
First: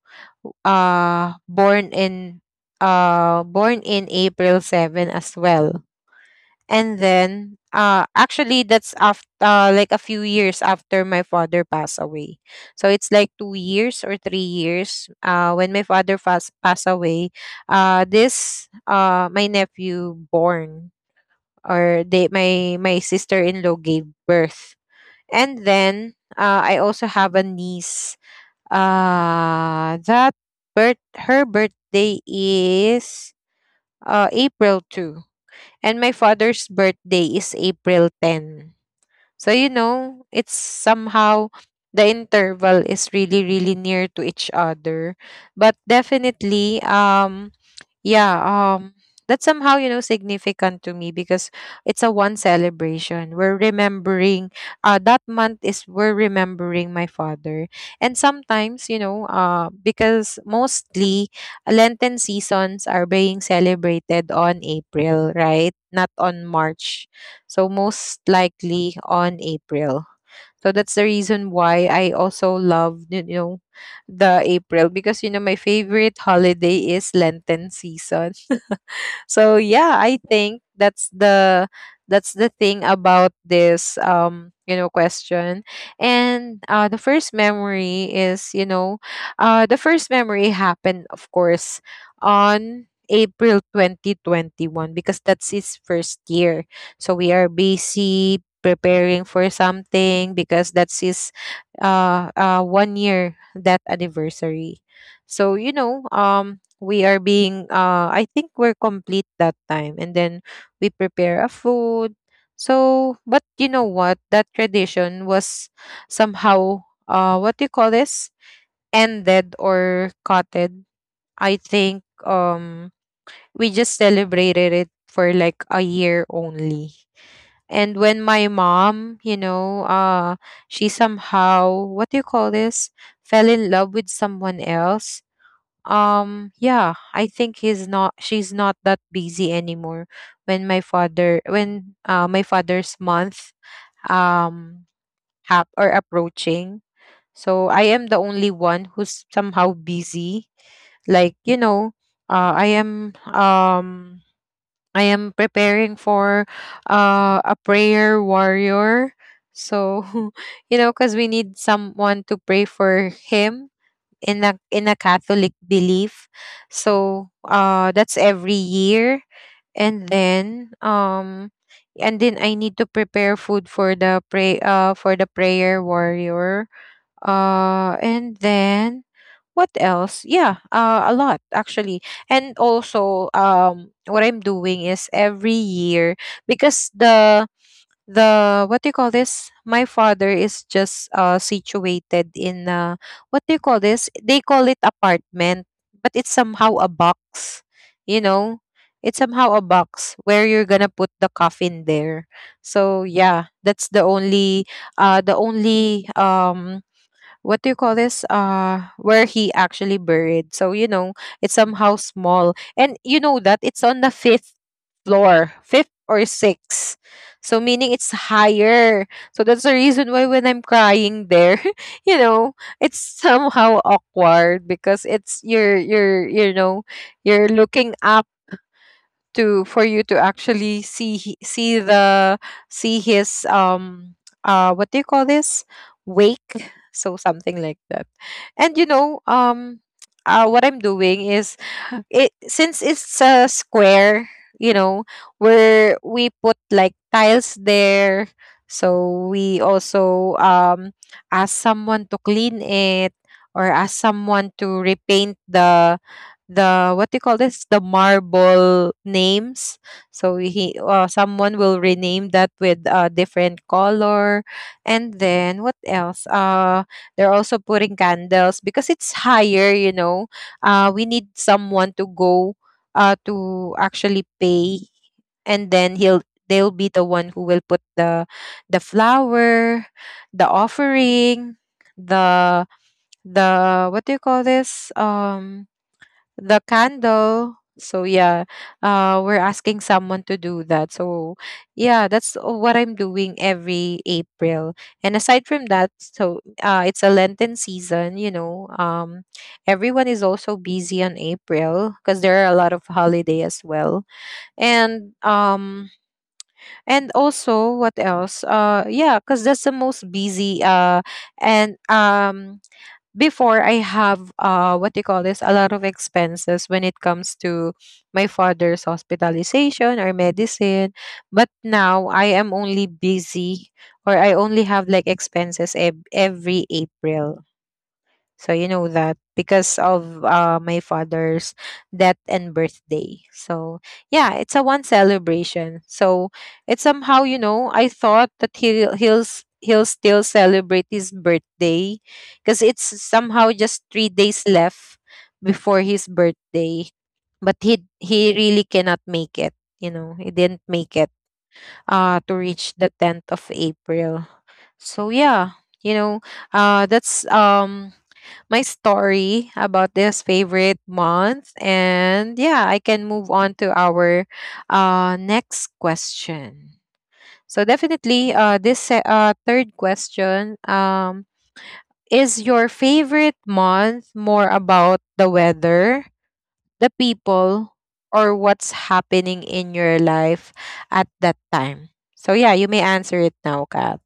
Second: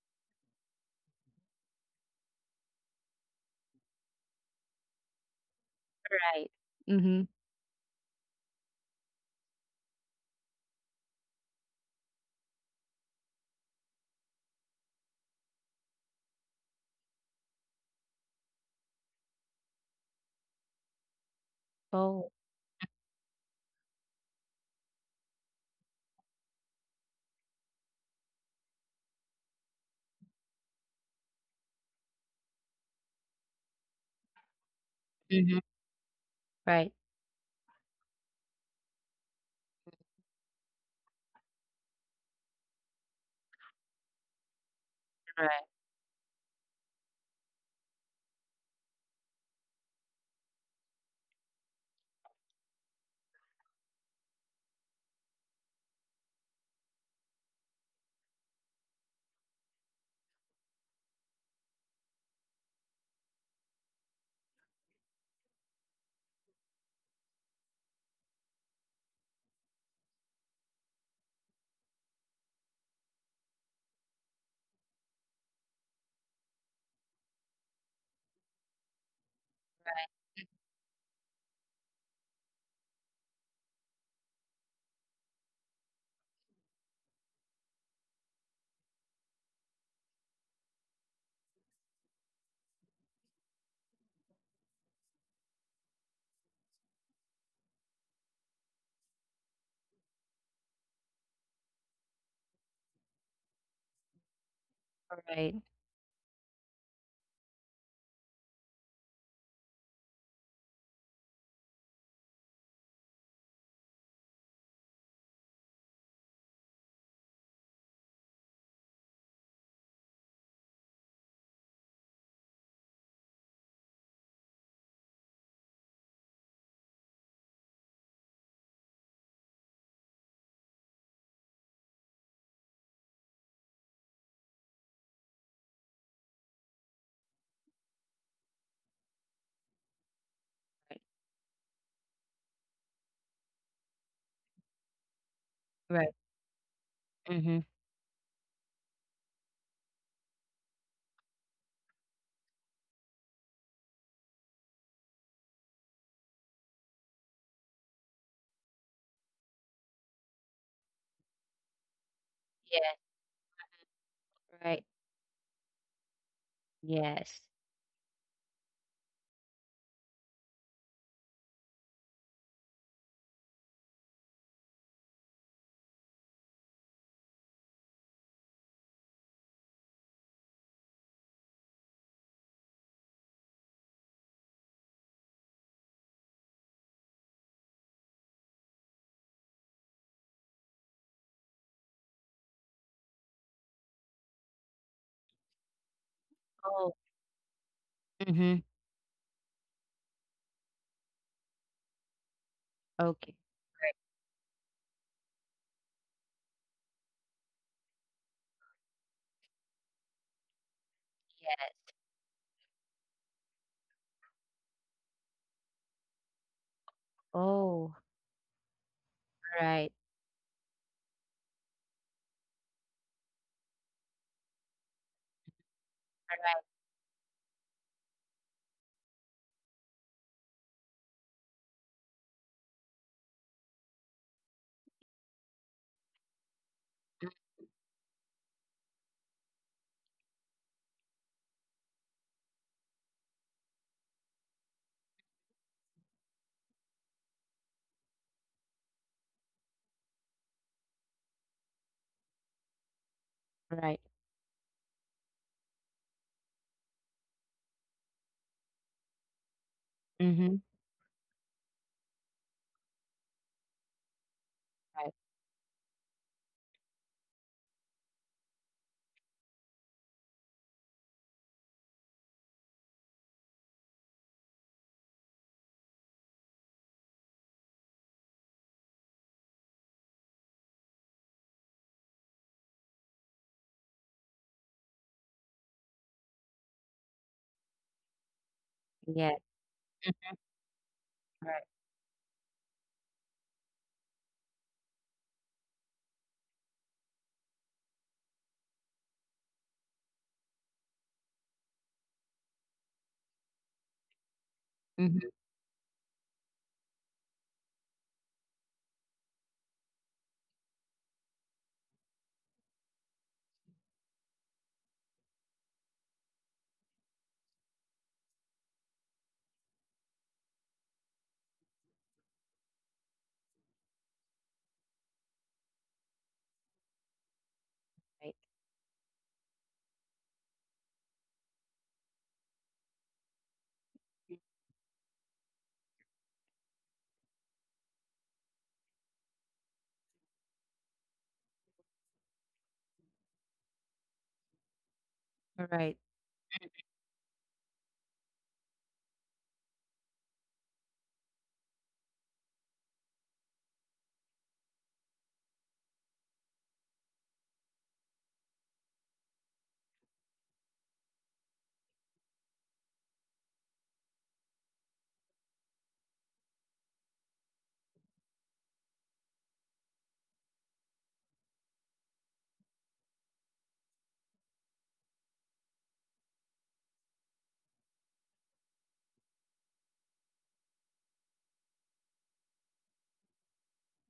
A: uh born in uh born in April seventh as well.
B: Right.
A: And
B: Mm-hmm.
A: then uh actually that's after, uh, like a few years after my father passed away. So it's like 2 years or 3 years uh when my father fas- passed away, uh this uh my nephew born, or
B: Oh.
A: they my my sister-in-law gave birth. And then, uh, I also have a niece. Uh, that birth her birthday is, uh, April second,
B: Mm-hmm.
A: and my father's
B: Right.
A: birthday is April tenth. So, you know, it's somehow the interval is really, really near to each other.
B: Right.
A: But definitely, um yeah um that's somehow, you know, significant to me because it's a one celebration we're remembering. Uh that month is, we're remembering my father, and sometimes, you know, uh because mostly lenten seasons are being celebrated on April, right, not on March, so most likely on April. So that's the reason why I also love, you know, the April because you know my favorite holiday is Lenten season. So yeah, I think that's the that's the thing about this, um you know, question. And uh the first memory is, you know uh the first memory happened, of course, on April twenty twenty-one, because that's his first year. So we are busy preparing for something because that's his, uh, uh one year that anniversary.
B: Right.
A: So, you know, um we are being, uh I think we're complete that time, and then we prepare a food. So, but, you know what, that tradition was somehow, uh what do you call this? Ended or cutted. I think um we just celebrated it for like a year only. And when my mom, you know, uh she somehow, what do you call this, fell in love with someone else. Um yeah, I think he's not she's not that busy anymore when my
B: Right.
A: father when uh, my father's month, um hap or
B: Right.
A: approaching.
B: Mm-hmm.
A: So I am the only one who's somehow busy, like, you know, uh, i am um I am preparing for, uh, a prayer warrior. So you know, because we need someone to pray
B: Yes.
A: for him in a
B: Right.
A: in a Catholic belief. So
B: Yes.
A: uh that's every year. And then um and then I need to prepare food for the pray uh for the prayer warrior. Uh and then what else? Yeah, uh, a lot actually. And also, um what I'm doing is every year, because the the what do you call this, my father is just uh situated in uh what do you call this, they call it apartment, but it's somehow a
B: Oh.
A: box, you know.
B: Mm-hmm.
A: It's somehow a box where you're gonna put the coffin there. So
B: Okay.
A: yeah, that's the only, uh the only um what do you call this, uh where he actually buried. So, you know, it's
B: Yes.
A: somehow small, and you know that it's on the fifth floor, fifth or sixth, so meaning
B: Oh.
A: it's higher. So that's the
B: Right.
A: reason why, when I'm crying there, you know, it's somehow awkward because it's you're you're you
B: Right.
A: know, you're looking up to, for you to actually see he- see the — see his, um uh what do you call this, wake, so something like that. And, you know, um uh, what I'm doing is, it, since it's a square, you know, where we put like tiles there, so we also, um ask someone to clean it, or ask
B: Right.
A: someone to repaint the, the what do you call this, the marble names. So
B: Mm-hmm.
A: he uh, someone will rename that with a different color.
B: Right.
A: And then what else? Uh they're also putting candles. Because it's higher, you know, uh we need someone to go uh to actually pay, and then he'll they'll be the one who will put the — the flower, the offering, the, the what do you call this, um the candle. So yeah, uh, we're
B: Yes.
A: asking someone to do that. So
B: Right.
A: yeah, that's uh, what I'm doing every April. And aside from that, so uh, it's a Lenten season. You know, um, everyone is also busy on April because there are a lot of holiday as well. And
B: Mm-hmm.
A: um, and also what else? Uh, yeah, because that's the most busy. Uh, and um Before I have uh what do you call this a lot of expenses when it comes to my father's hospitalization or medicine, but now I am only busy, or I only have like expenses ev- every April.
B: Right.
A: So you know that because of uh, my father's death and birthday. So yeah, it's a one celebration. So it's somehow, you know, I thought that he he'll s- he'll still celebrate his birthday because it's somehow just three days left
B: All
A: before
B: right.
A: his birthday, but he he really cannot make it. You know he didn't make it uh to reach the tenth of April. So yeah, you know uh that's um my story about this favorite month. And yeah, I can move on to our uh, next question. So definitely, uh, this se- uh, third question, um, is your favorite month more about the weather, the people, or what's happening in your life at that time? So yeah, you may answer it now, Kat.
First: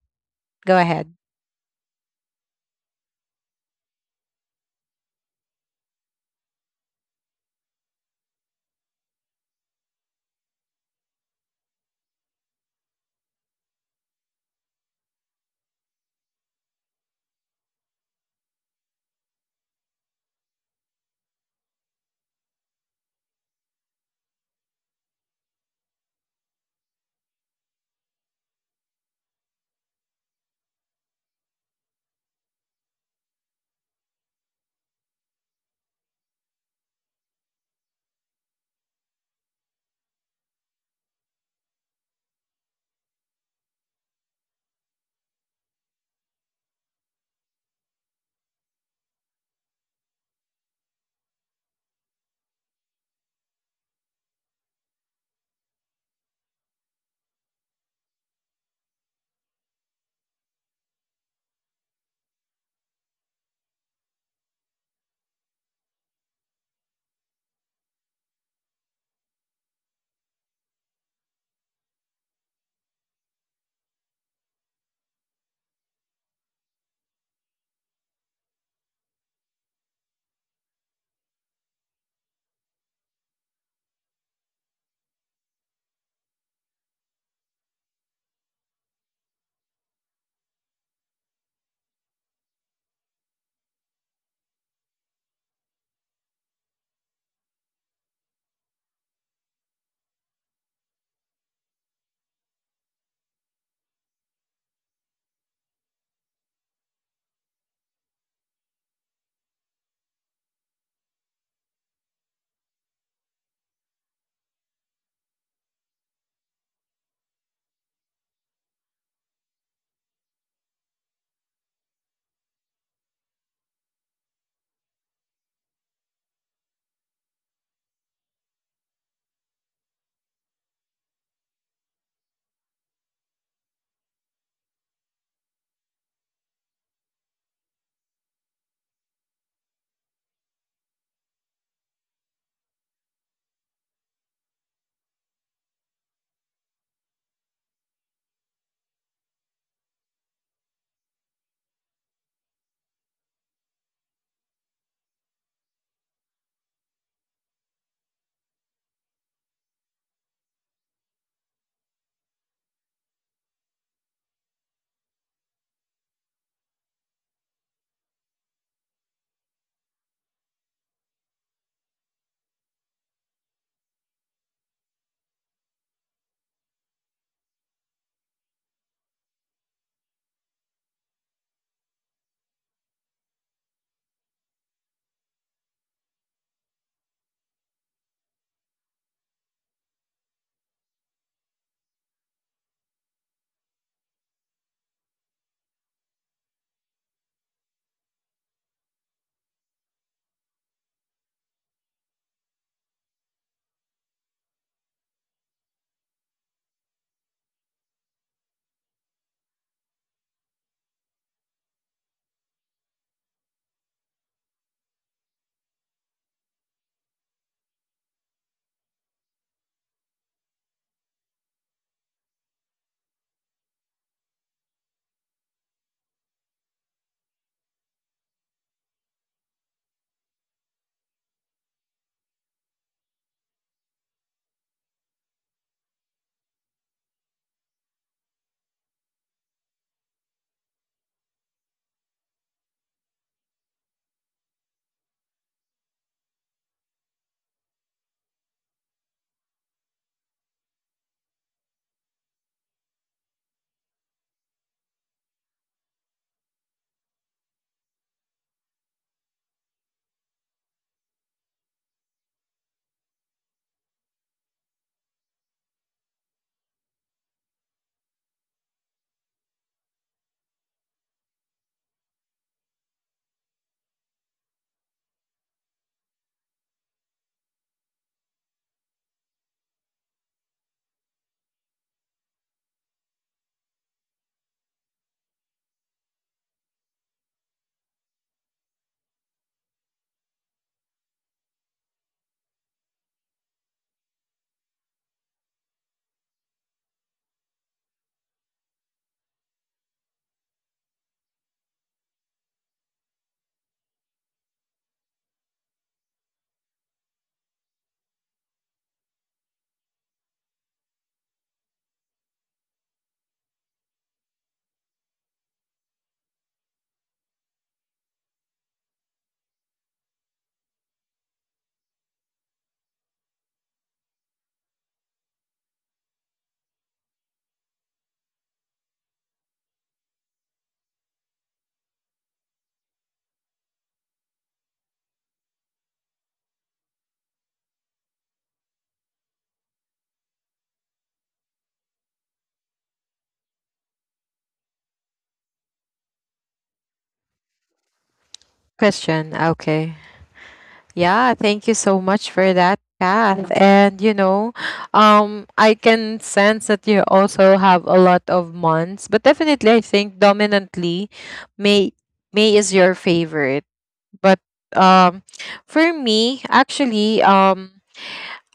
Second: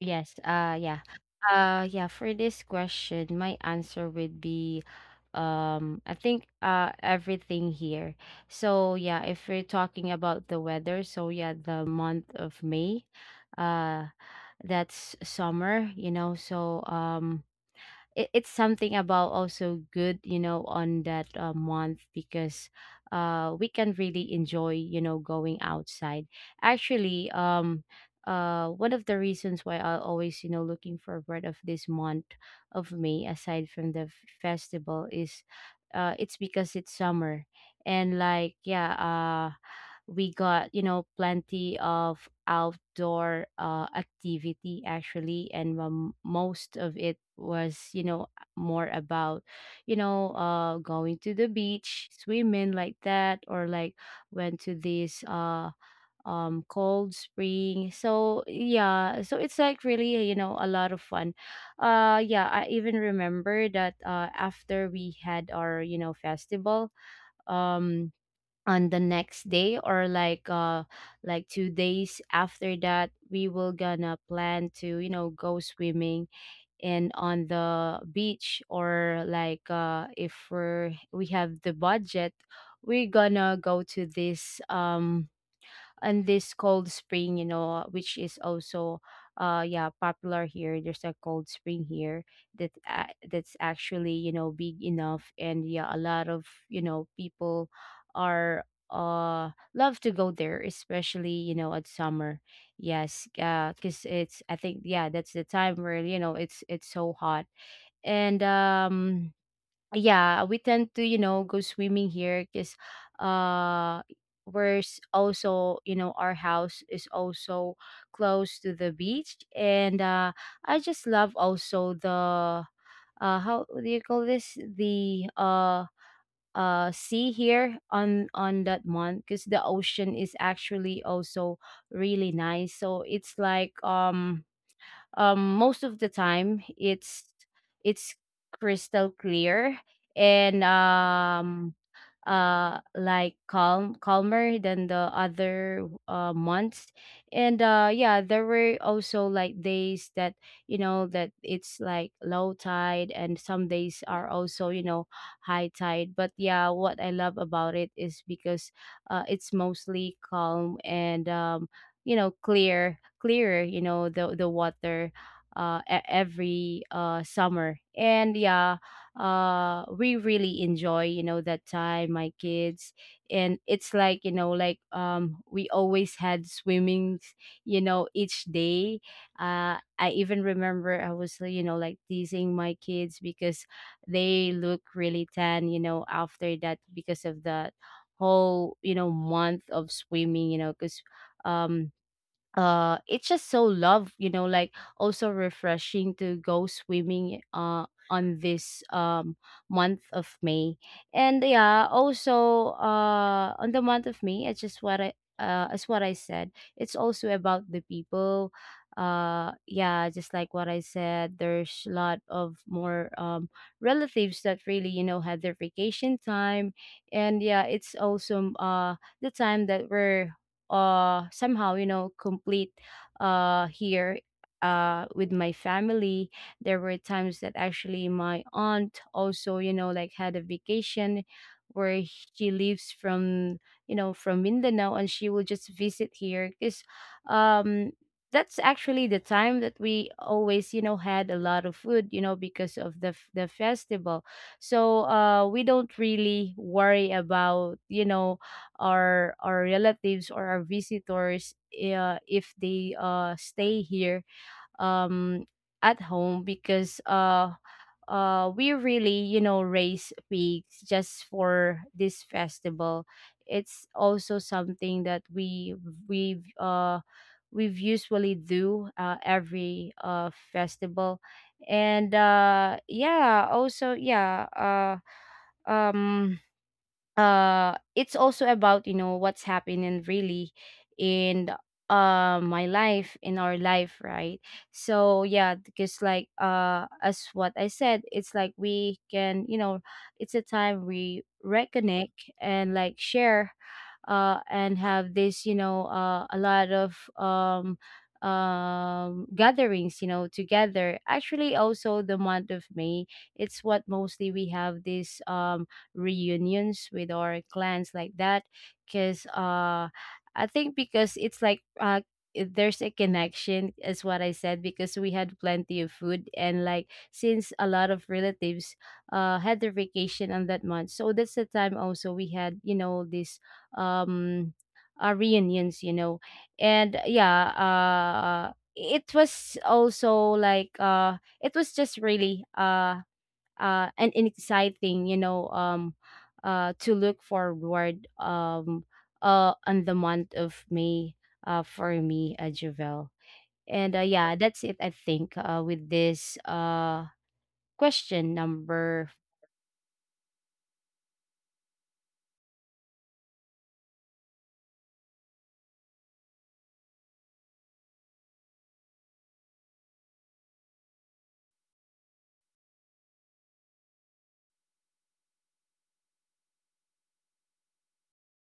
B: Yes. Uh
A: Go
B: yeah.
A: ahead.
B: Uh yeah, for this question, my answer would be um I think uh everything here. So yeah, if we're talking about the weather, so yeah, the month of May, uh that's summer, you know. So um it, it's something about also good you know on that uh, month. Because uh we can really enjoy you know going outside. Actually um uh one of the reasons why I always you know looking forward of this month of May, aside from the f- festival, is uh it's because it's summer. And like yeah uh, we got you know plenty of outdoor uh, activity actually. And um, most of it was you know more about, you know, uh going to the beach, swimming like that, or like went to this uh um cold spring. So yeah so it's like really you know a lot of fun. uh yeah I even remember that uh after we had our you know festival, um on the next day or like uh like two days after that we will gonna plan to you know go swimming. And on the beach, or like uh if we're we have the budget, we're gonna go to this um and this cold spring, you know, which is also uh yeah popular here. There's a cold spring here that, a, that's actually you know big enough. And yeah a lot of you know people are uh love to go there, especially you know at summer. Yes, uh because it's I think yeah that's the time where you know it's it's so hot. And um yeah we tend to you know go swimming here. Because uh we're s- also you know our house is also close to the beach. And uh I just love also the uh how do you call this, the uh uh sea here on on that month. Because the ocean is actually also really nice. So it's like, um um most of the time it's it's crystal clear. And um uh like calm, calmer than the other uh months. And uh yeah, there were also like days that, you know that it's like low tide. And some days are also, you know high tide. But yeah, what I love about it is because uh it's mostly calm. And um you know clear, clearer, you know the the water uh e- every uh summer. And yeah, uh we really enjoy, you know that time, my kids. And it's like, you know like, um we always had swimming, you know each day. uh I even remember I was, you know like teasing my kids because they look really tan, you know after that, because of that whole, you know month of swimming, you know because um uh it's just so love, you know like also refreshing to go swimming uh on this um month of May. And yeah, also uh on the month of May, it's just what I uh as what I said, it's also about the people. Uh yeah, just like what I said, there's a lot of more um relatives that really, you know had their vacation time. And yeah, it's also uh the time that we're uh somehow, you know complete uh here uh with my family. There were times that actually my aunt also, you know like, had a vacation where she lives from, you know from Mindanao. And she will just visit here because um that's actually the time that we always, you know had a lot of food, you know because of the f- the festival. So uh we don't really worry about, you know our our relatives or our visitors, uh, if they uh stay here um at home, because uh uh we really, you know raise pigs just for this festival. It's also something that we we uh we've usually do, uh, every uh festival. And uh yeah, also yeah, uh um uh it's also about, you know what's happening really in uh my life, in our life, right? So yeah, because like uh as what I said, it's like we can, you know it's a time we reconnect and like share, uh and have this, you know uh a lot of um um gatherings, you know together. Actually also the month of May, it's what mostly we have this, um reunions with our clans, like that. Because uh I think because it's like, uh it- there's a connection is what I said, because we had plenty of food and like, since a lot of relatives uh had their vacation on that month. So that's the time also we had, you know this, um uh, reunions you know And yeah, uh it was also like, uh it was just really, uh uh, and exciting, you know, um, uh, to look forward, um, uh, on the month of May, uh, for me, uh, Javel. And uh, yeah, that's it, I think, uh, with this, uh, question number.
A: Question. Okay. Yeah, thank you so much for that, Kath. And you know, um, I can sense that you also have a lot of months, but definitely, I think dominantly, May May is your favorite. But um, for me, actually, um,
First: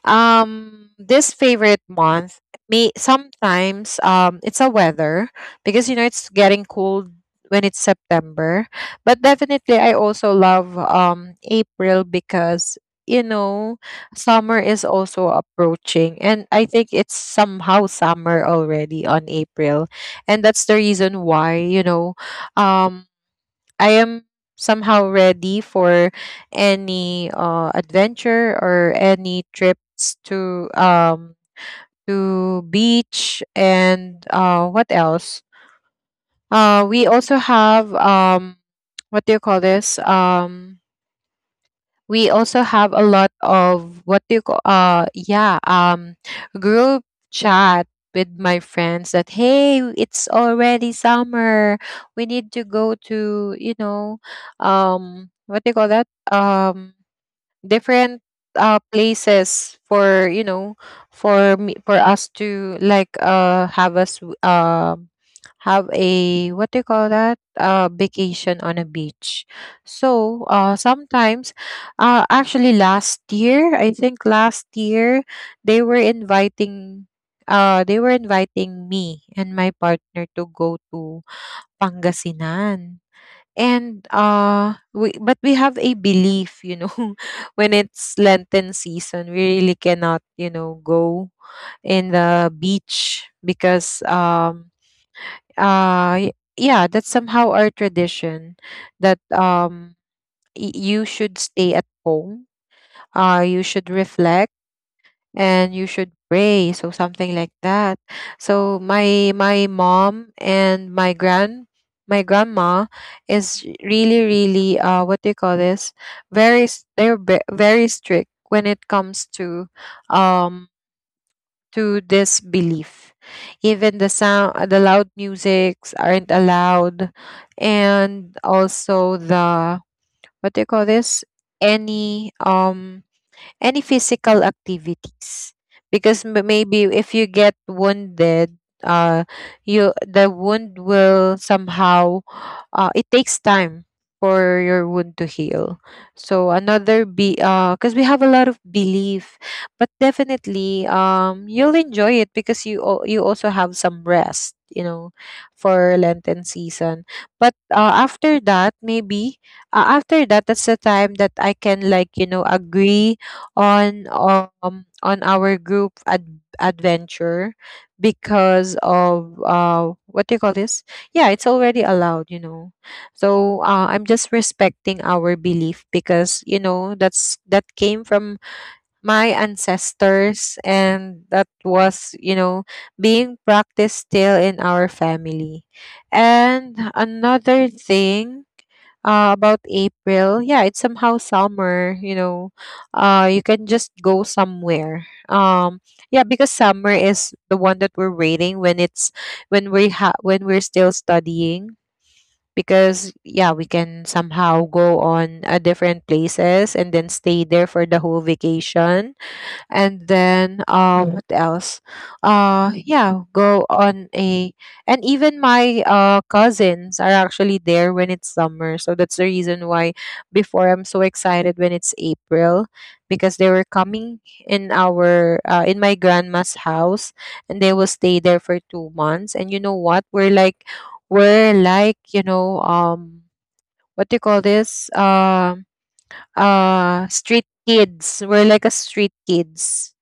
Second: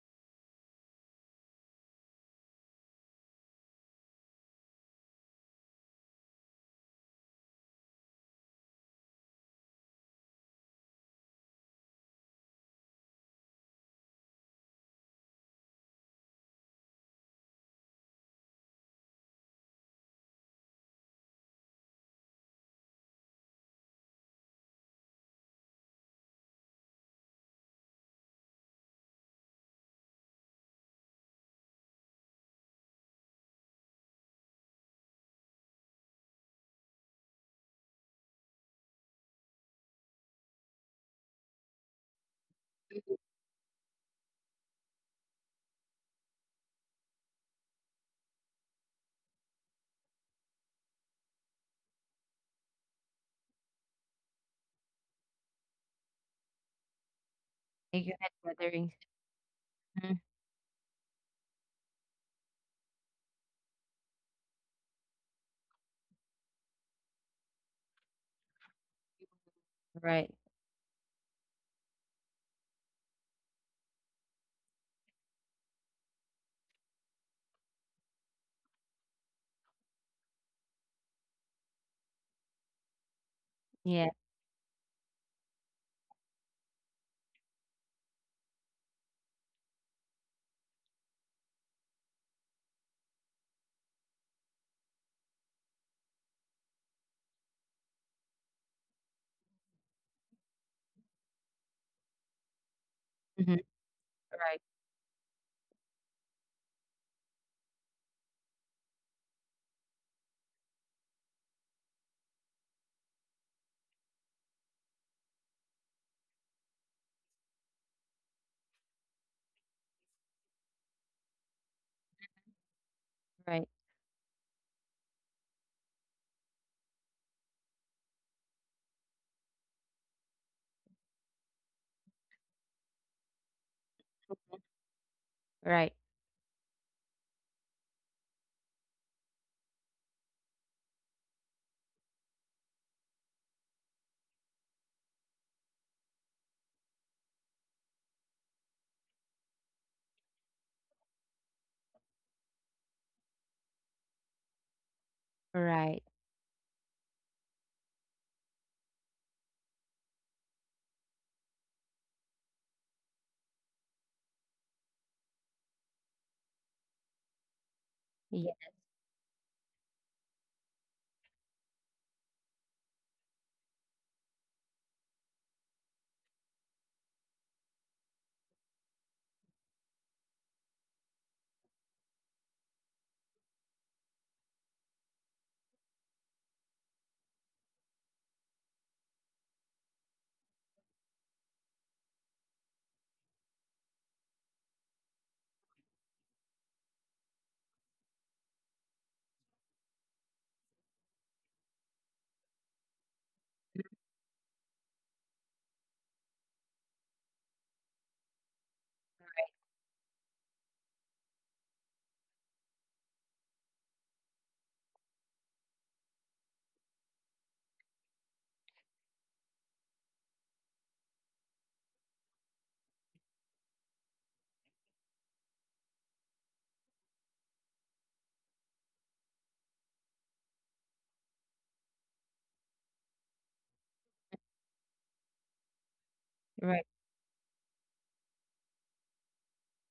A: um this favorite month, me, sometimes, um it's a weather because you know it's getting cold when it's September, but definitely I also love um April because, you know, summer is also approaching and I think it's somehow summer already on April. And that's the reason why, you know, um I am somehow ready for any uh, adventure or any trips to um to beach and uh, what else? Uh we also have um what do you call this? Um we also have a lot of what do you call uh yeah um group chat with my friends that hey, it's already summer, we need to go to, you know, um what do you call that um
B: Thank you.
A: different
B: Head
A: uh
B: gathering.
A: places
B: Mhm.
A: for, you know, for me, for us to like uh have us um have a what do you call that uh vacation on a beach.
B: Right.
A: So uh sometimes uh actually last year, i think last year they were inviting, uh they were inviting me and my partner to go to Pangasinan. And
B: Yeah.
A: uh we but we have a belief, you know. When it's Lenten season, we really cannot, you know, go in the beach because um uh y- yeah, that's somehow our tradition that um y- you should stay at home, uh you
B: Hmm.
A: should reflect,
B: Right.
A: and you should pray, so something like that. So my my mom and my grand my grandma is really, really uh what do you call this very s- they're ve- very strict when it comes to um to this belief.
B: Right.
A: Even the sound, the loud musics aren't allowed, and also the what do you call this any um any physical activities,
B: Right.
A: because m- maybe if you get wounded, uh you, the wound will somehow uh it takes time for your wound to heal. So another be uh because we have a lot of belief. But definitely, um you'll enjoy it because you al- you also have some rest, you know, for
B: Right.
A: Lenten season. But uh, after that maybe, uh, after that, that's the time that I can like, you know, agree on um on our group ad- adventure
B: Yeah.
A: because of uh what do you call this? Yeah, it's already allowed, you know. So uh, I'm just respecting our belief because, you know, that's, that came from my ancestors and that was, you know, being practiced still in our family. And another thing, uh, about April, yeah, it's somehow summer, you know, uh you can just go somewhere. Um yeah because summer is the one that we're waiting when it's, when we ha- when we're still studying, because yeah, we can somehow go on a different places and then stay there for the whole vacation. And then uh what else, uh yeah go on a, and even my uh cousins are actually there when it's summer. So that's the reason why before, I'm so excited when it's April, because they were coming in our uh, in my grandma's house, and they will stay there for two months. And you know what we're like, we're like you know um what do you call this um
B: Right.
A: uh street kids, we're like a street kids,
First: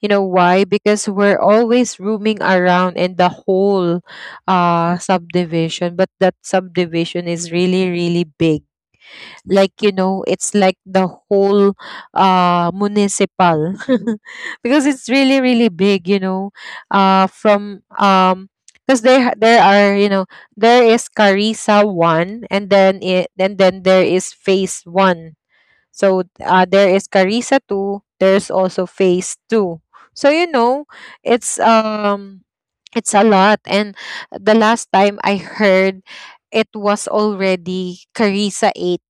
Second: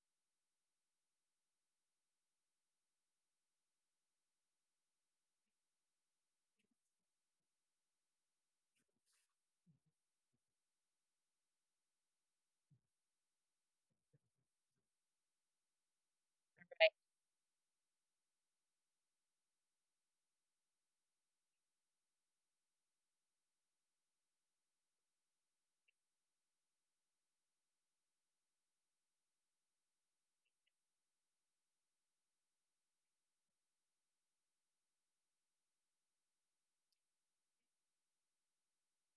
A: you know why? Because we're always roaming around in the whole uh subdivision, but that subdivision is really, really big. Like, you know, it's like the whole uh municipal, because it's really, really big, you know. Uh from um because there ha- There are, you know, there is Carissa one, and then it and then there is phase one. So uh, there is Carissa two, there's also Phase two. So you know, it's um it's a lot. And the last time I heard, it was already Carissa eight,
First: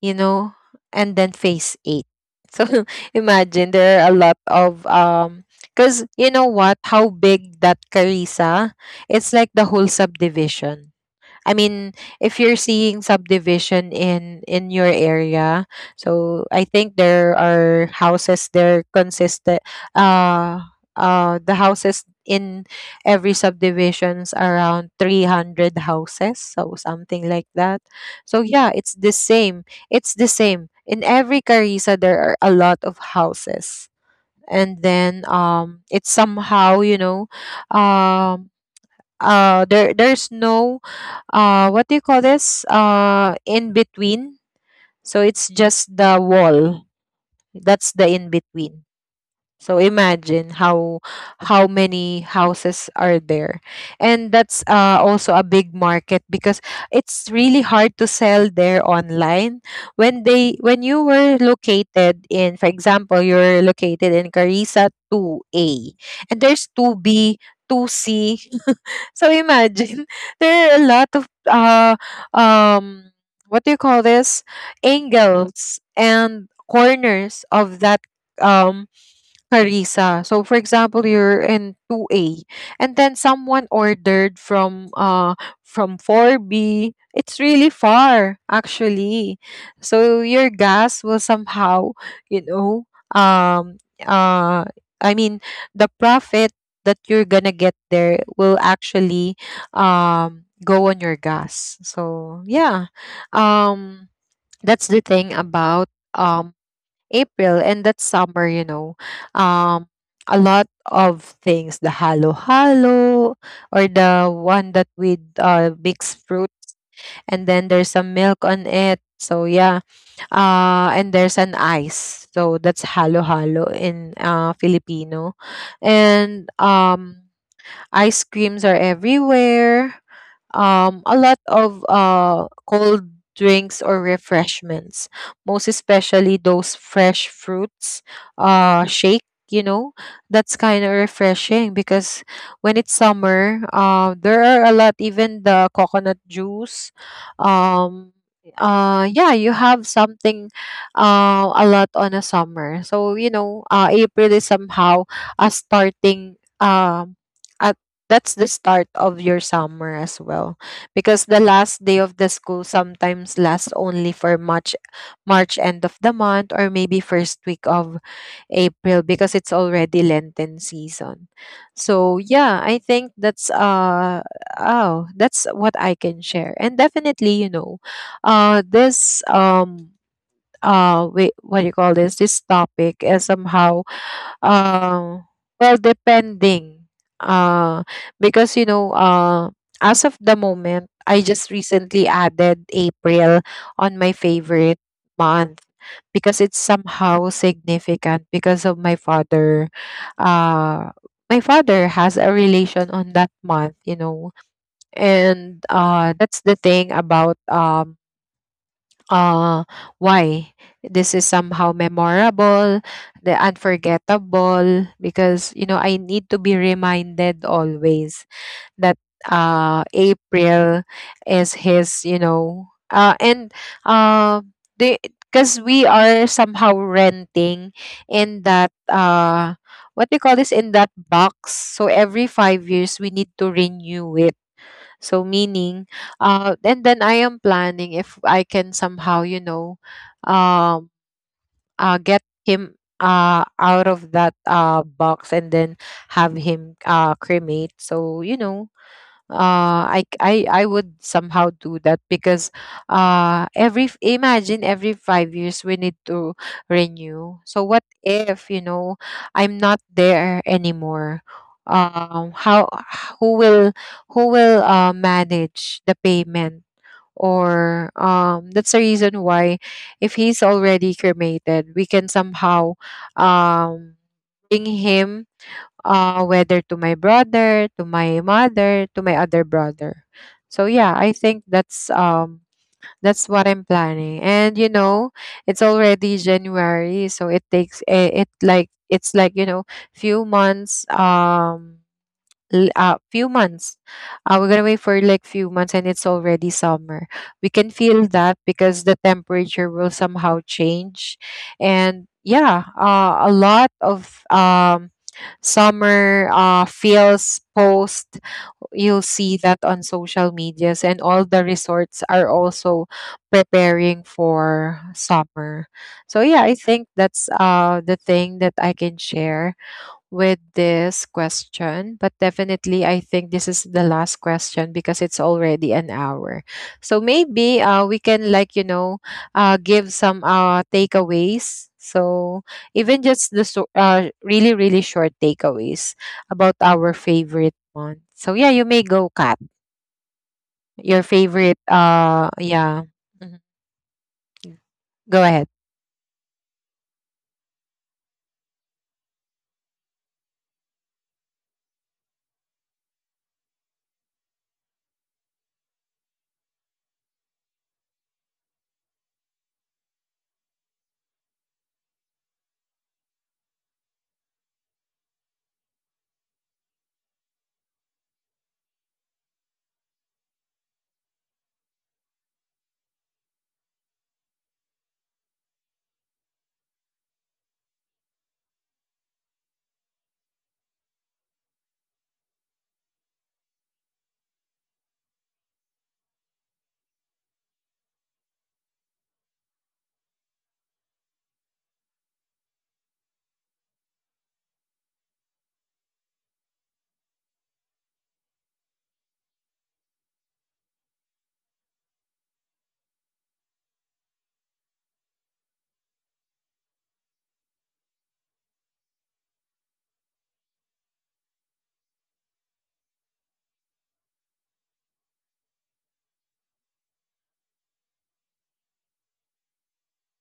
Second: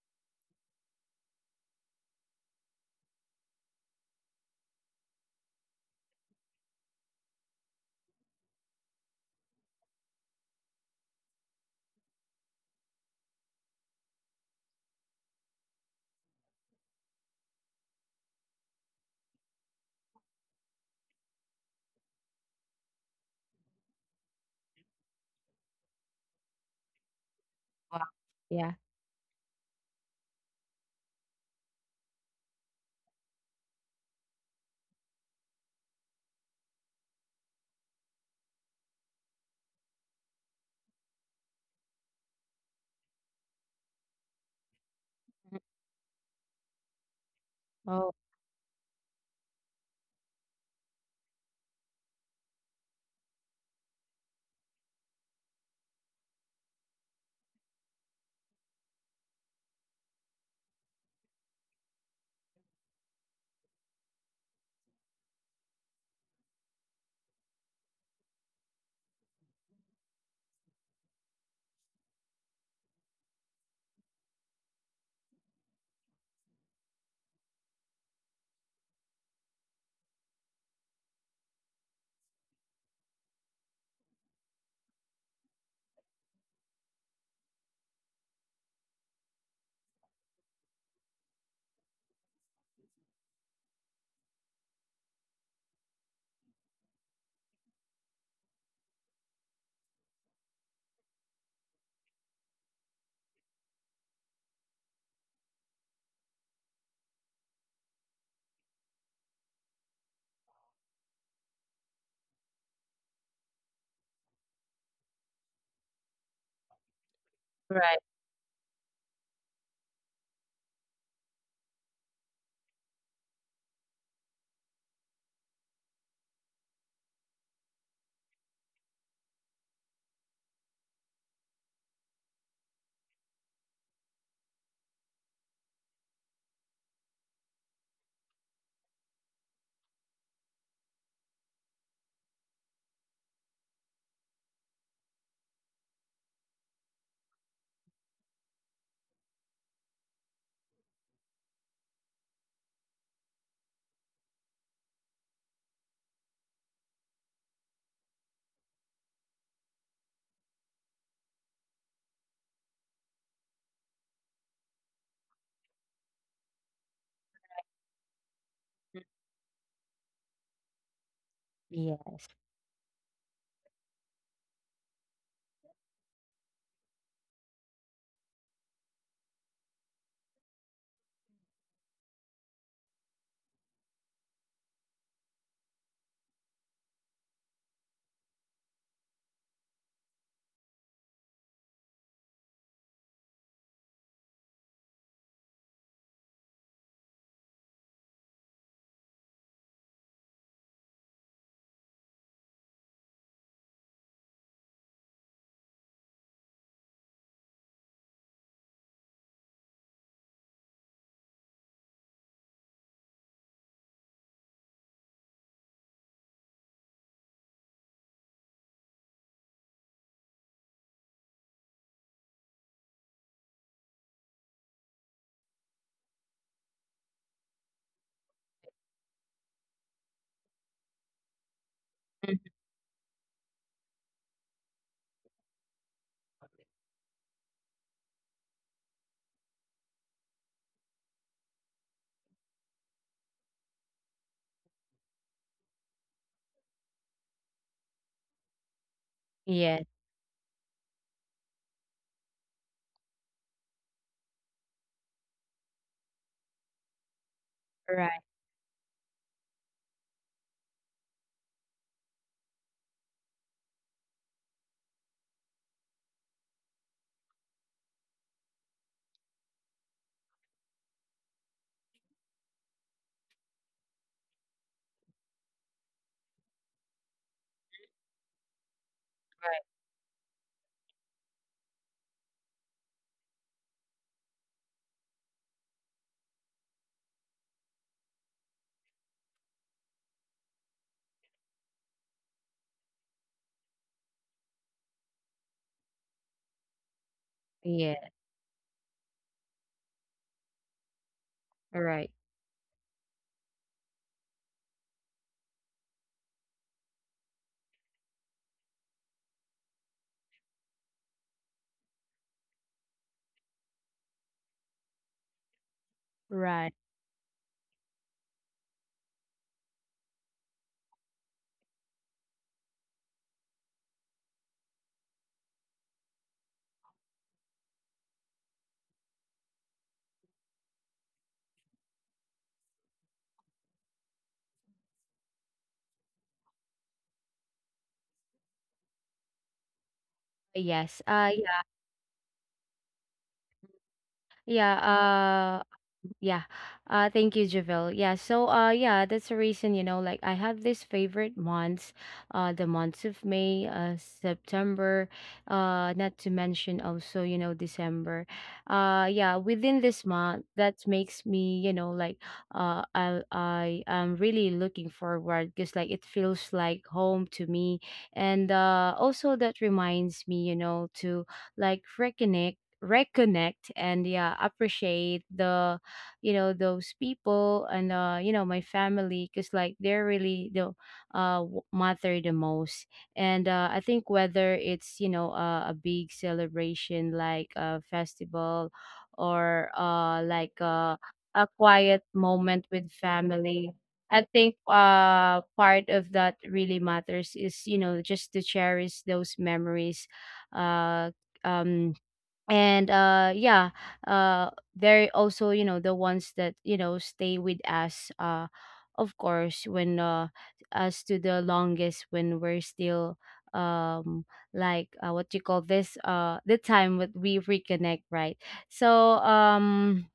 A: you know, and then Phase eight. So imagine there are a lot of um cuz you know what, how big that Carissa, it's like the whole subdivision. I mean, if you're seeing subdivision in in your area, so I think there are houses there consistent. Uh, uh, the houses in every subdivisions around three hundred houses, so something like that.
B: Wow.
A: So yeah,
B: Yeah.
A: it's the same, it's the same in every Carissa, there are a lot of houses. And then um it's somehow, you know, um uh there there's no uh what do you call this uh in between, so it's
B: Mhm.
A: just the wall, that's the
B: Oh.
A: in between. So imagine how how many houses are there. And that's uh, also a big market because it's really hard to sell there online when they when you were located in, for example, you're located in Carissa two A, and there's two B, two C. So imagine there are a lot of uh um what do you call this angles and corners of that, um Harissa. So for example, you're in two A and then someone ordered from uh from four B, it's really far actually. So your gas will somehow, you know, um uh I mean the profit that you're gonna get there will actually um go on your gas. So yeah. Um that's the thing about um April, and that's summer, you know. Um a lot of things, the halo halo, or the one that with uh mixed fruits, and then there's
B: Right.
A: some milk on it. So yeah. Uh and there's an ice. So that's halo halo in uh Filipino. And um ice creams are everywhere. Um, a lot of uh, cold drinks or refreshments, most especially those fresh fruits uh, shake. You know, that's kind of refreshing because when it's summer, uh, there are a lot, even the coconut juice. Um, uh, yeah, you have something uh, a lot on a summer. So, you know, uh, April is somehow a starting, um, a that's the start of your summer as well, because the last day of the school sometimes lasts only for March, March end of the month, or maybe first week of
B: Mm.
A: April because it's already Lenten season.
B: Yeah.
A: So yeah, I think that's uh oh that's what I can share. And definitely, you know, uh this um uh wait what do you call this this topic is somehow uh, well, depending. Uh, because you know, uh, as of the moment, I just recently added April on my favorite month because it's somehow significant because of my father. Uh, my father has a relation on that month, you know. And uh, that's the thing about um uh, why? This is somehow memorable, the unforgettable, because you know I need to be reminded always that uh April is his, you know, uh and uh they because we are somehow renting in that uh what we call this in that box. So every
B: Mm.
A: five years we need to renew it. So meaning, uh, and then I am planning if I can somehow, you know, um, uh, get him uh out of that uh box, and then have him uh cremate. So you know, uh
B: Yeah.
A: I, I, I would somehow do that because uh every f- imagine every five years we need to renew. So what
B: Right.
A: if, you know, I'm not there anymore, um how, who will, who will uh manage the payment, or um that's the reason why if he's already cremated, we can somehow um bring him, uh, whether to my brother, to my mother, to my other
B: Right.
A: brother. So yeah, I think that's um that's what I'm planning. And you know, it's already January, so it takes it, it like it's like you know, few months, um l- uh, few months. Uh, we're gonna wait for like few months, and it's already summer. We can feel
B: Yeah.
A: that because the temperature will somehow change. And
B: Right.
A: yeah, uh, a lot of um, summer uh, feels post. You'll see that on social medias, and all the resorts are also preparing for summer. So yeah, I
B: Right.
A: think that's uh the thing that I can share with this question. But definitely I think this is the last question because it's already an hour. So maybe uh, we can like, you know, uh, give some uh, takeaways. So even just the so- uh, really, really short takeaways about our favorite month. So yeah, you may go, Kat.
B: Yes.
A: Your
B: Uh
A: favorite uh yeah. Mhm.
B: Yeah, Mm.
A: Go ahead.
B: uh, yeah. Uh thank you, Javil. Yeah. So uh yeah, that's the reason, you know, like I have these favorite months, uh the months of May, uh September, uh not to mention also, you know, December. Uh yeah, within this month that makes me, you know, like, uh I I am really looking forward because like it feels like home to me. And uh also that reminds me, you know, to like reconnect reconnect and yeah appreciate the, you know those people, and uh you know my family because like they're really the, uh w- matter the most. And uh I think whether it's, you know uh, a big celebration like a festival, or uh like, uh, a quiet moment with family. I think uh part of that really matters is, you know just to cherish those memories. uh um and uh yeah, uh they're also, you know the ones that, you know stay with us, uh of course, when uh us to the longest when we're still, um like, uh, what you call this, uh the time that we reconnect, right? So um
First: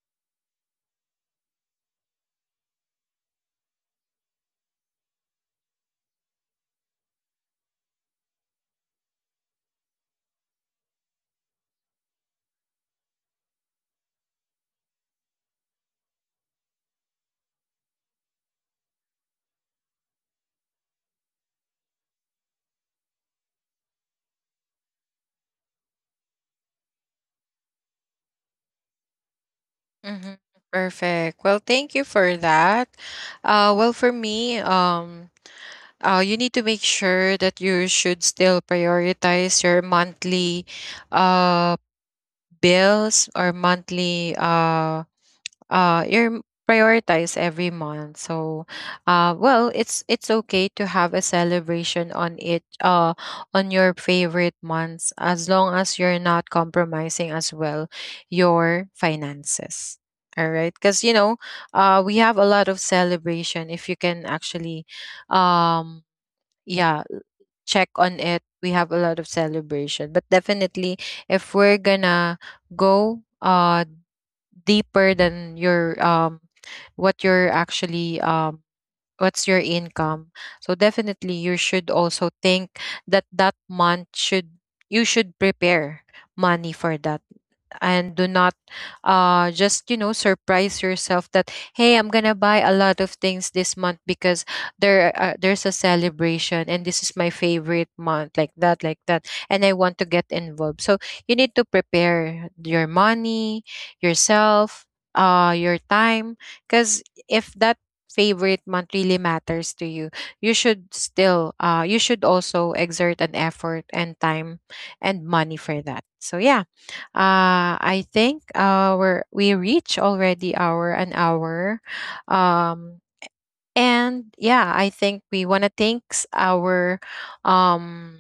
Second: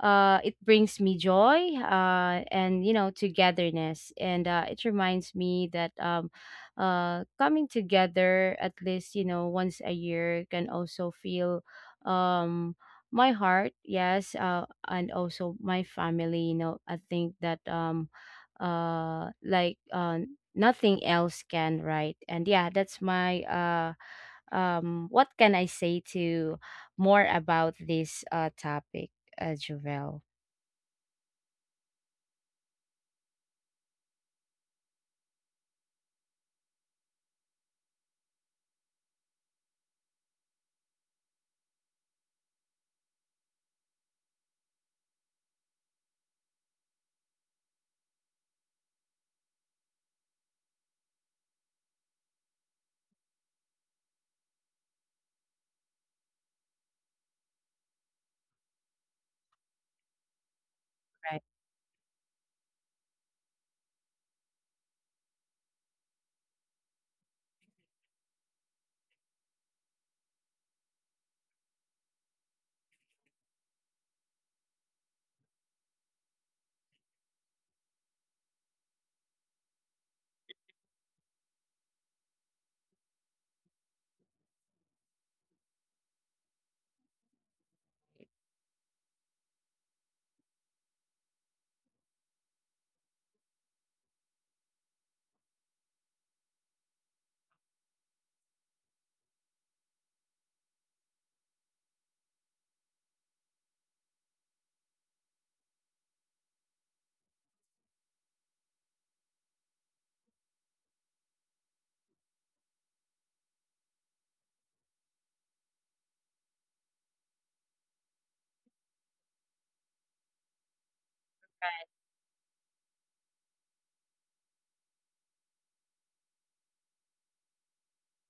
B: uh, it brings me joy, uh, and, you know togetherness, and uh, it reminds me that, um, uh, coming together at least, you know once a year can also feel, um, my heart. Yes, uh, and also my family, you know I think that, um, uh, like, uh, nothing else can, right? And yeah, that's my, uh, um, what can I say to more about this, uh, topic, uh, Jovel?
A: Mm-hmm. Perfect. Well, thank you for that. Uh, well, for me, um, uh, you need to make sure that you should still prioritize your monthly uh, bills or monthly, uh, uh, your m- prioritize every month. So uh, well, it's it's okay to have a celebration on it, uh, on your favorite months, as long as you're not compromising as well your finances, all right, because you
B: Right,
A: know uh, we have a lot of celebration. If you can actually um, yeah, check on it, we have a lot of celebration. But definitely, if we're gonna go uh deeper than your um what you're actually um what's your income, so definitely you should also think that that month should, you should prepare money for that, and do not uh, just you know surprise yourself that hey, I'm gonna buy a lot of things this month because there uh, there's a celebration and this is my favorite month, like that, like that, and I want to get involved. So you need to prepare your money, yourself, uh, your time, because if that favorite month really matters to you, you should still uh, you should also exert an effort and time and money for that. So yeah, uh, I think our we reach already our an hour. Um, and yeah, I think we want to thanks our um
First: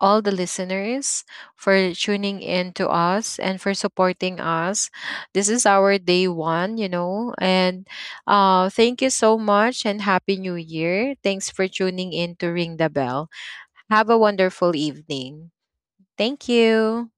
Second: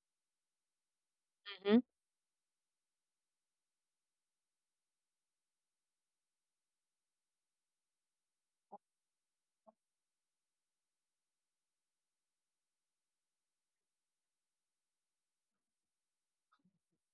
A: all the listeners
B: right.
A: for tuning in to us and for supporting us. This is our day one, you know. And uh, thank you so much and happy new year. Thanks for tuning in to Ring the Bell. Have a wonderful evening. Thank you.